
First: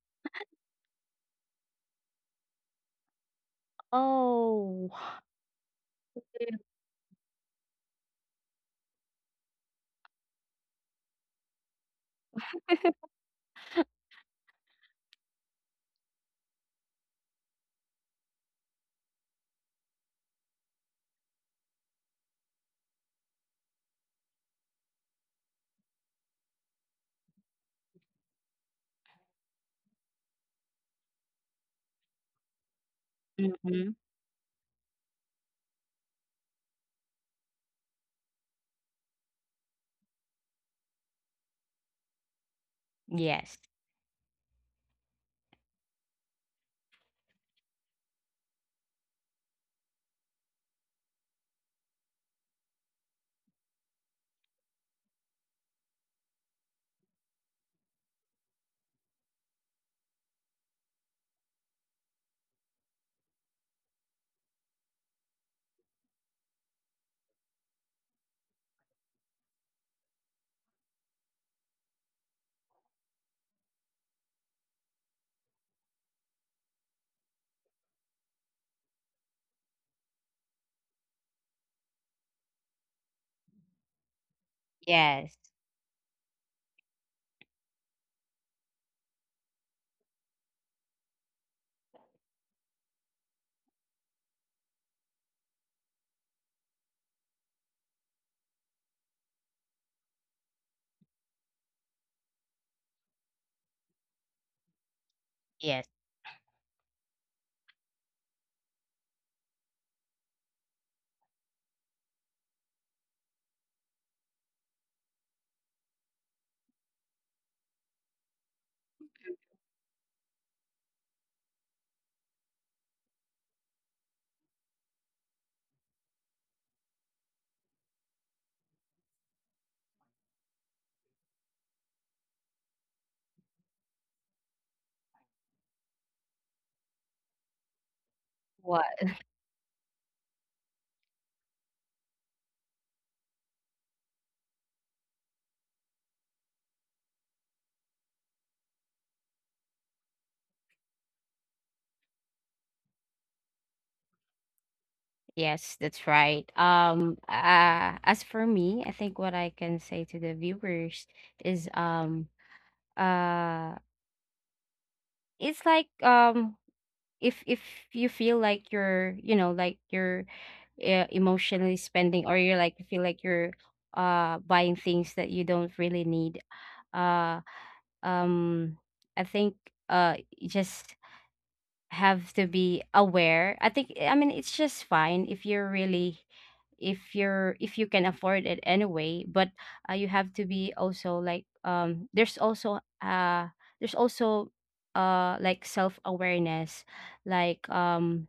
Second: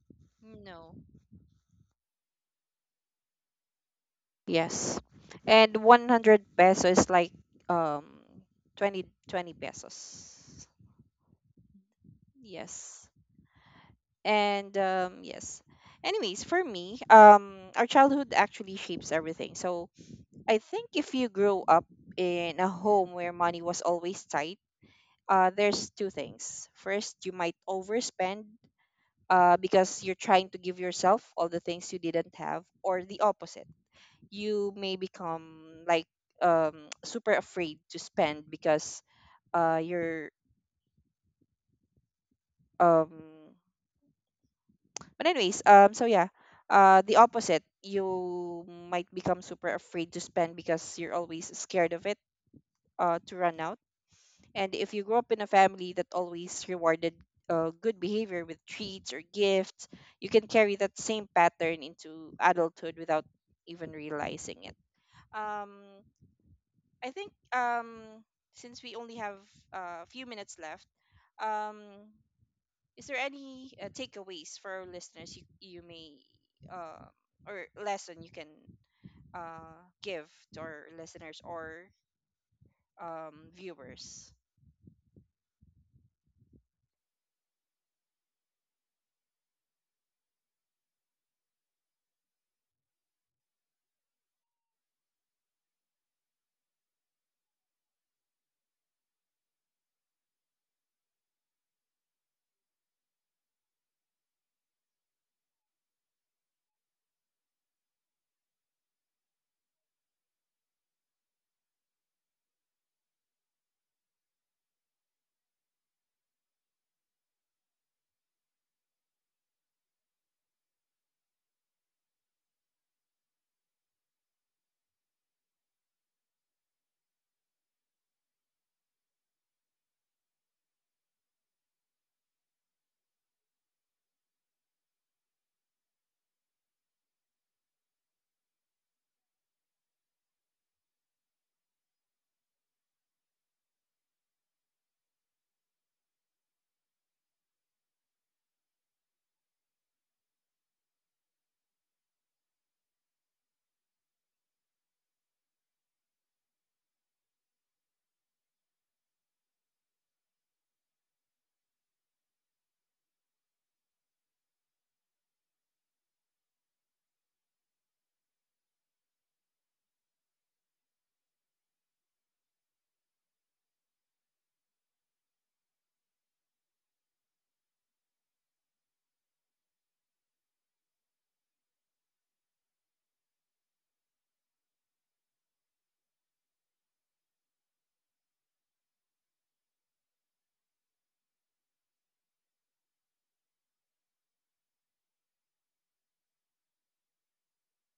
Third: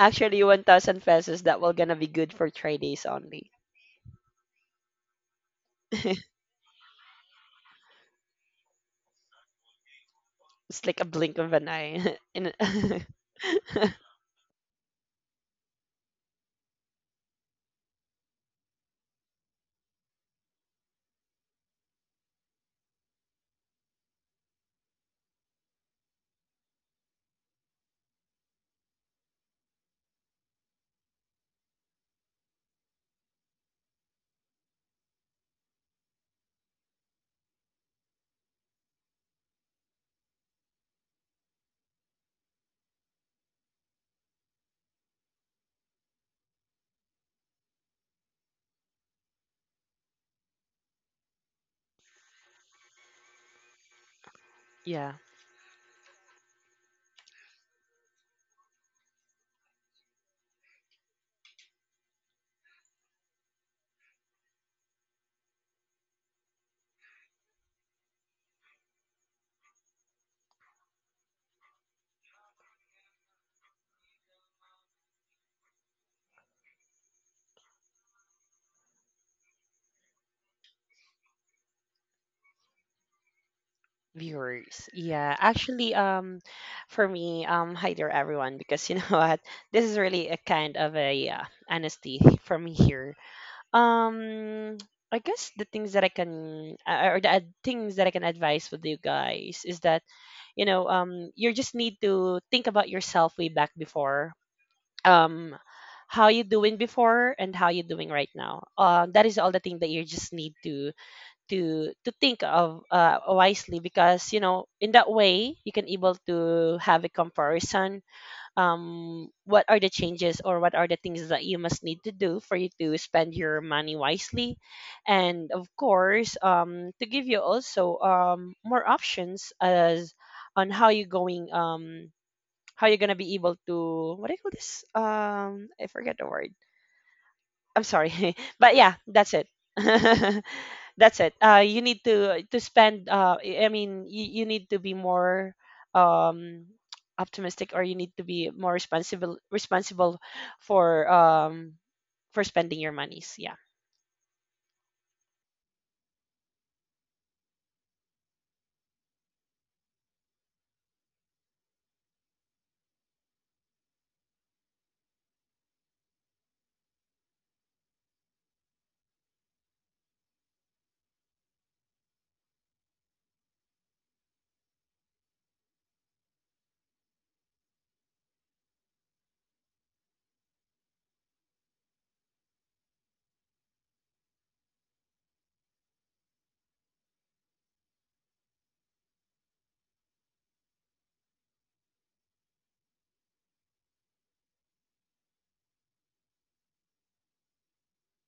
Actually,
Mm,
one
no.
thousand pesos that will gonna be good for 3 days only.
Oh.
Yes. And 100 pesos is like um 20 20 pesos.
It's like a blink of an eye. In
Yes.
a-
And yes, anyways, for me our childhood actually shapes everything. So I think if you grow up in a home where money was always tight, there's two things: first, you might overspend, because you're trying to give yourself all the things you didn't have, or the opposite,
Mhm.
you may become like, super afraid to spend because you're. um
Yes.
But anyways, so yeah, the opposite. You might become super afraid to spend because you're always scared of it, to run out. And if you
yeah,
grow up in a family that always rewarded good behavior with treats or gifts, you can carry that same pattern into adulthood without even realizing it. Um, I think since we only have a few minutes left, um, is there any takeaways for our listeners, you may uh, or lesson you can give to our listeners or viewers?
viewers, yeah,
Yes.
actually for me hi there everyone, because you know what, this is really a kind of a honesty from here. Um, I guess the things that I can or the things that I can advise with you guys is that you know you just need to think about yourself way back before um
Yes.
how you doing before and how you doing right now. That is all the thing that you just need to think of wisely, because you know in that way you can able to have a comparison what are the changes or what are the things that you must need to do for you to spend your money wisely, and of course to give you also more options as on how you going how you're gonna be able to what do you call this, I forget the word. I'm sorry,
What?
but yeah, that's it. That's it. You need to spend. I mean, you need to be more um, optimistic, or you need to be more responsible for um, for spending your monies. Yeah.
Yes, that's right. As for me, I think what I can say to the viewers is, uh it's like, if, you feel like you're, you know, like you're emotionally spending, or you're, like, you feel like you're buying things that you don't really need. uh um I think you just have to be aware, I think. I mean, it's just fine if you're really, if you can afford it anyway, but you have to be also like, there's also there's also like self awareness, like,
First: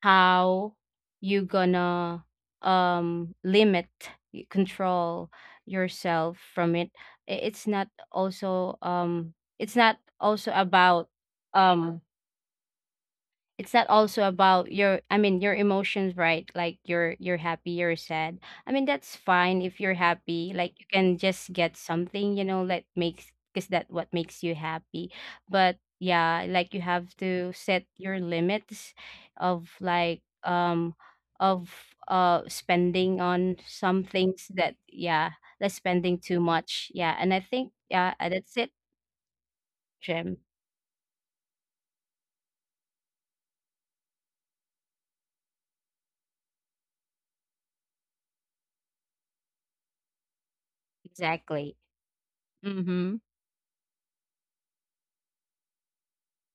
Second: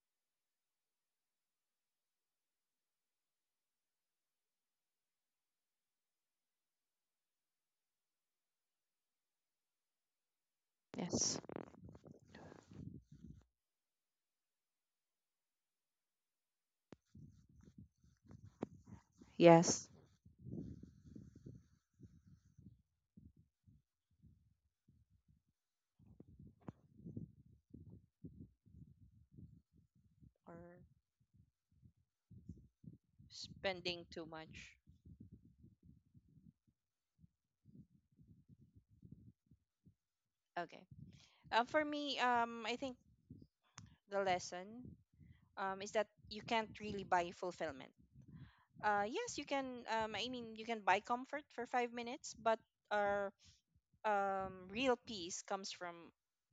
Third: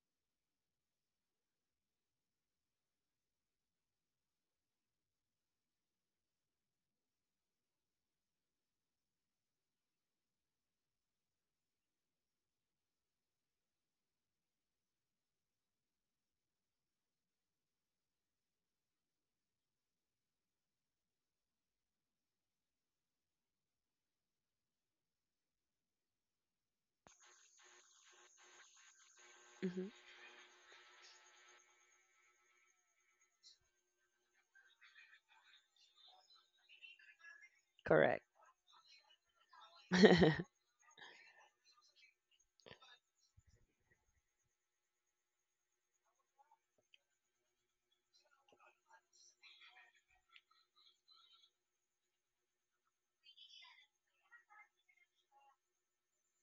how you gonna limit, control yourself from it. It's not also, it's not also about
Yes.
um your, I mean, your emotions, right? Like, you're happy, you're sad. I mean, that's fine. If
Yes.
you're happy, like, you can just get something, you know, that makes, because that what makes you happy. But yeah, like, you have to set your limits of
Hmm.
like,
Or
of spending on some
spending too
things that,
much?
yeah, that's spending too much, yeah. And I think, yeah,
Correct.
that's it, Jim.
Okay. For me, I think the lesson is that you can't really buy fulfillment. Yes, you can. I mean, you can buy comfort for
Exactly.
5 minutes, but
Mm-hmm.
uh, real peace comes from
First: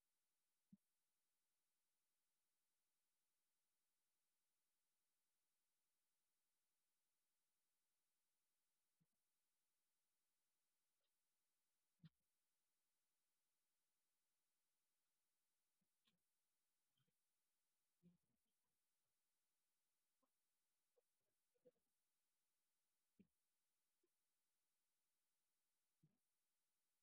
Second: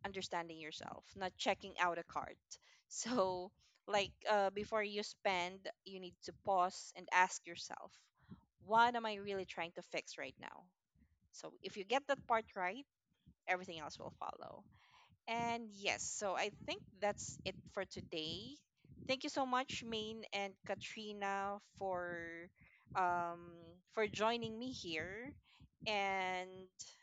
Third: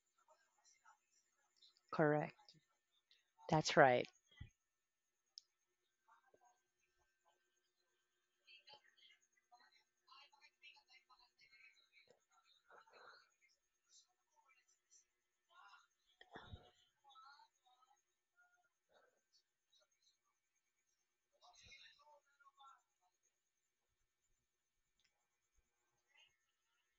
understanding yourself, not checking out a card.
Correct.
So,
That's right.
like before you spend, you need to pause and ask yourself, what am I really trying to fix right now? So, if you get that part right, everything else will follow. And yes, so I think that's it for today. Thank you so much, Maine and Katrina, um for joining me here. And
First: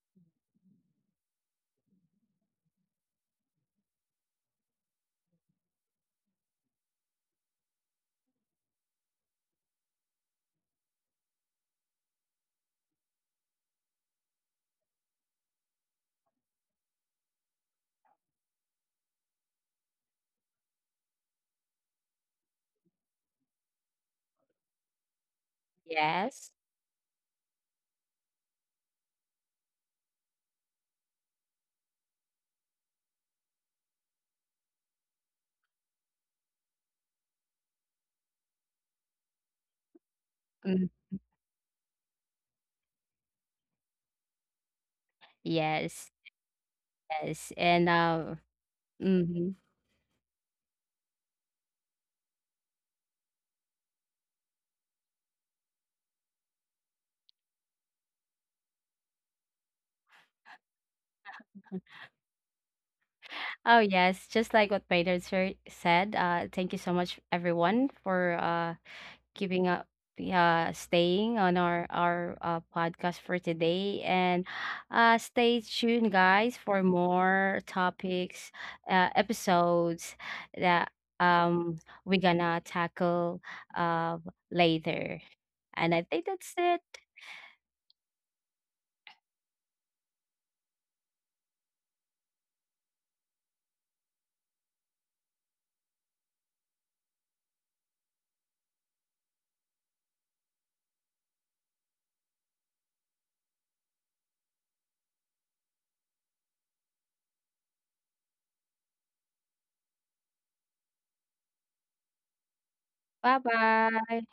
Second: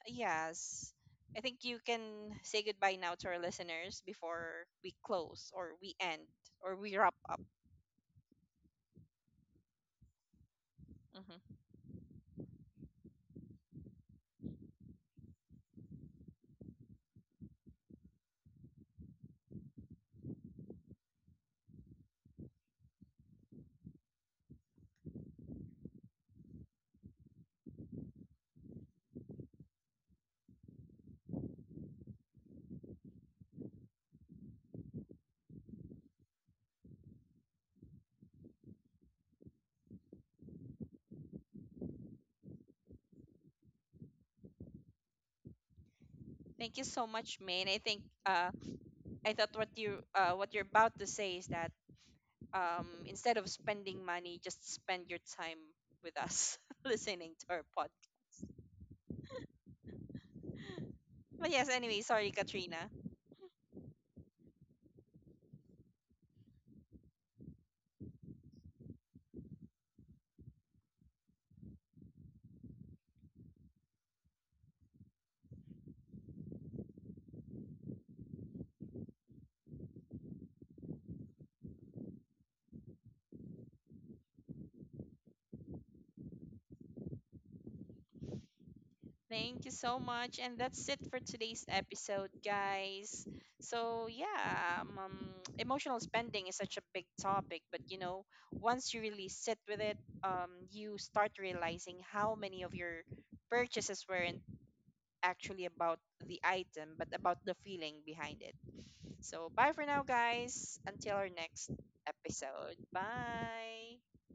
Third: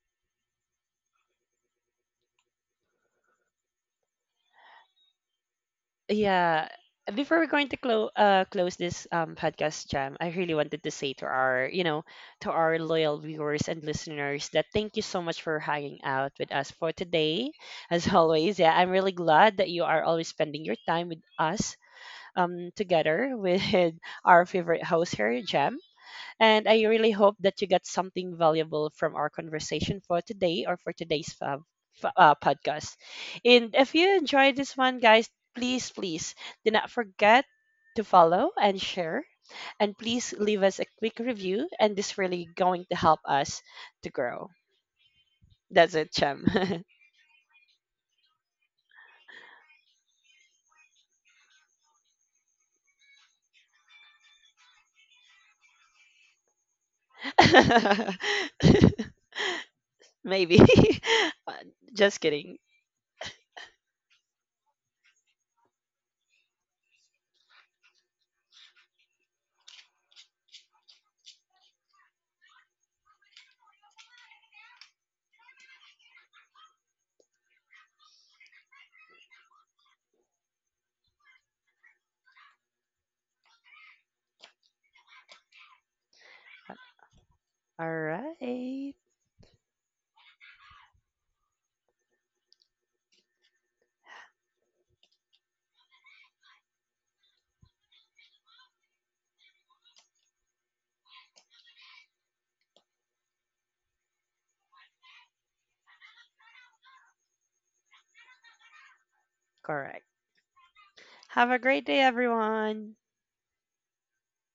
yes, I think you can say goodbye now to our listeners before we close, or we end,
Yeah.
or we wrap
Before
up.
we're going to close close this podcast, Jam, I really wanted to say to our,
Hmm.
you know, to our loyal viewers and listeners that thank you so much for hanging out with us for today. As always, yeah, I'm really glad that you are always spending your time with us together with our favorite host here, Jem. And
Yes.
I really hope that you got something valuable from our conversation for today or for today's podcast. And if you enjoyed this one, guys, please, please do not forget to follow and share. And please leave us a quick review, and this really going to help us to grow. That's it,
Yes,
Chem.
Thank you so much,
yes.
Maine. I
And
think I
hmm
thought what you what you're about to say is that instead of spending money, just spend your time with us listening to our pod.
Maybe.
But yes, anyway,
Just
sorry,
kidding.
Katrina.
oh yes, just like what Peter sir said, thank you so much everyone for keeping up, staying on our podcast for today, and stay tuned guys for more topics, episodes that um we're gonna tackle uh later. And I think that's it.
All right.
Thank you so much. And that's it for today's episode, guys. So, yeah, emotional spending is such a big topic, but you know, once you really sit with it, you start realizing how many of your purchases weren't actually about the item, but about the feeling behind it. So, bye for
Correct.
now, guys. Until our
Have a great
next
day,
episode.
everyone.
Bye
Bye.
bye.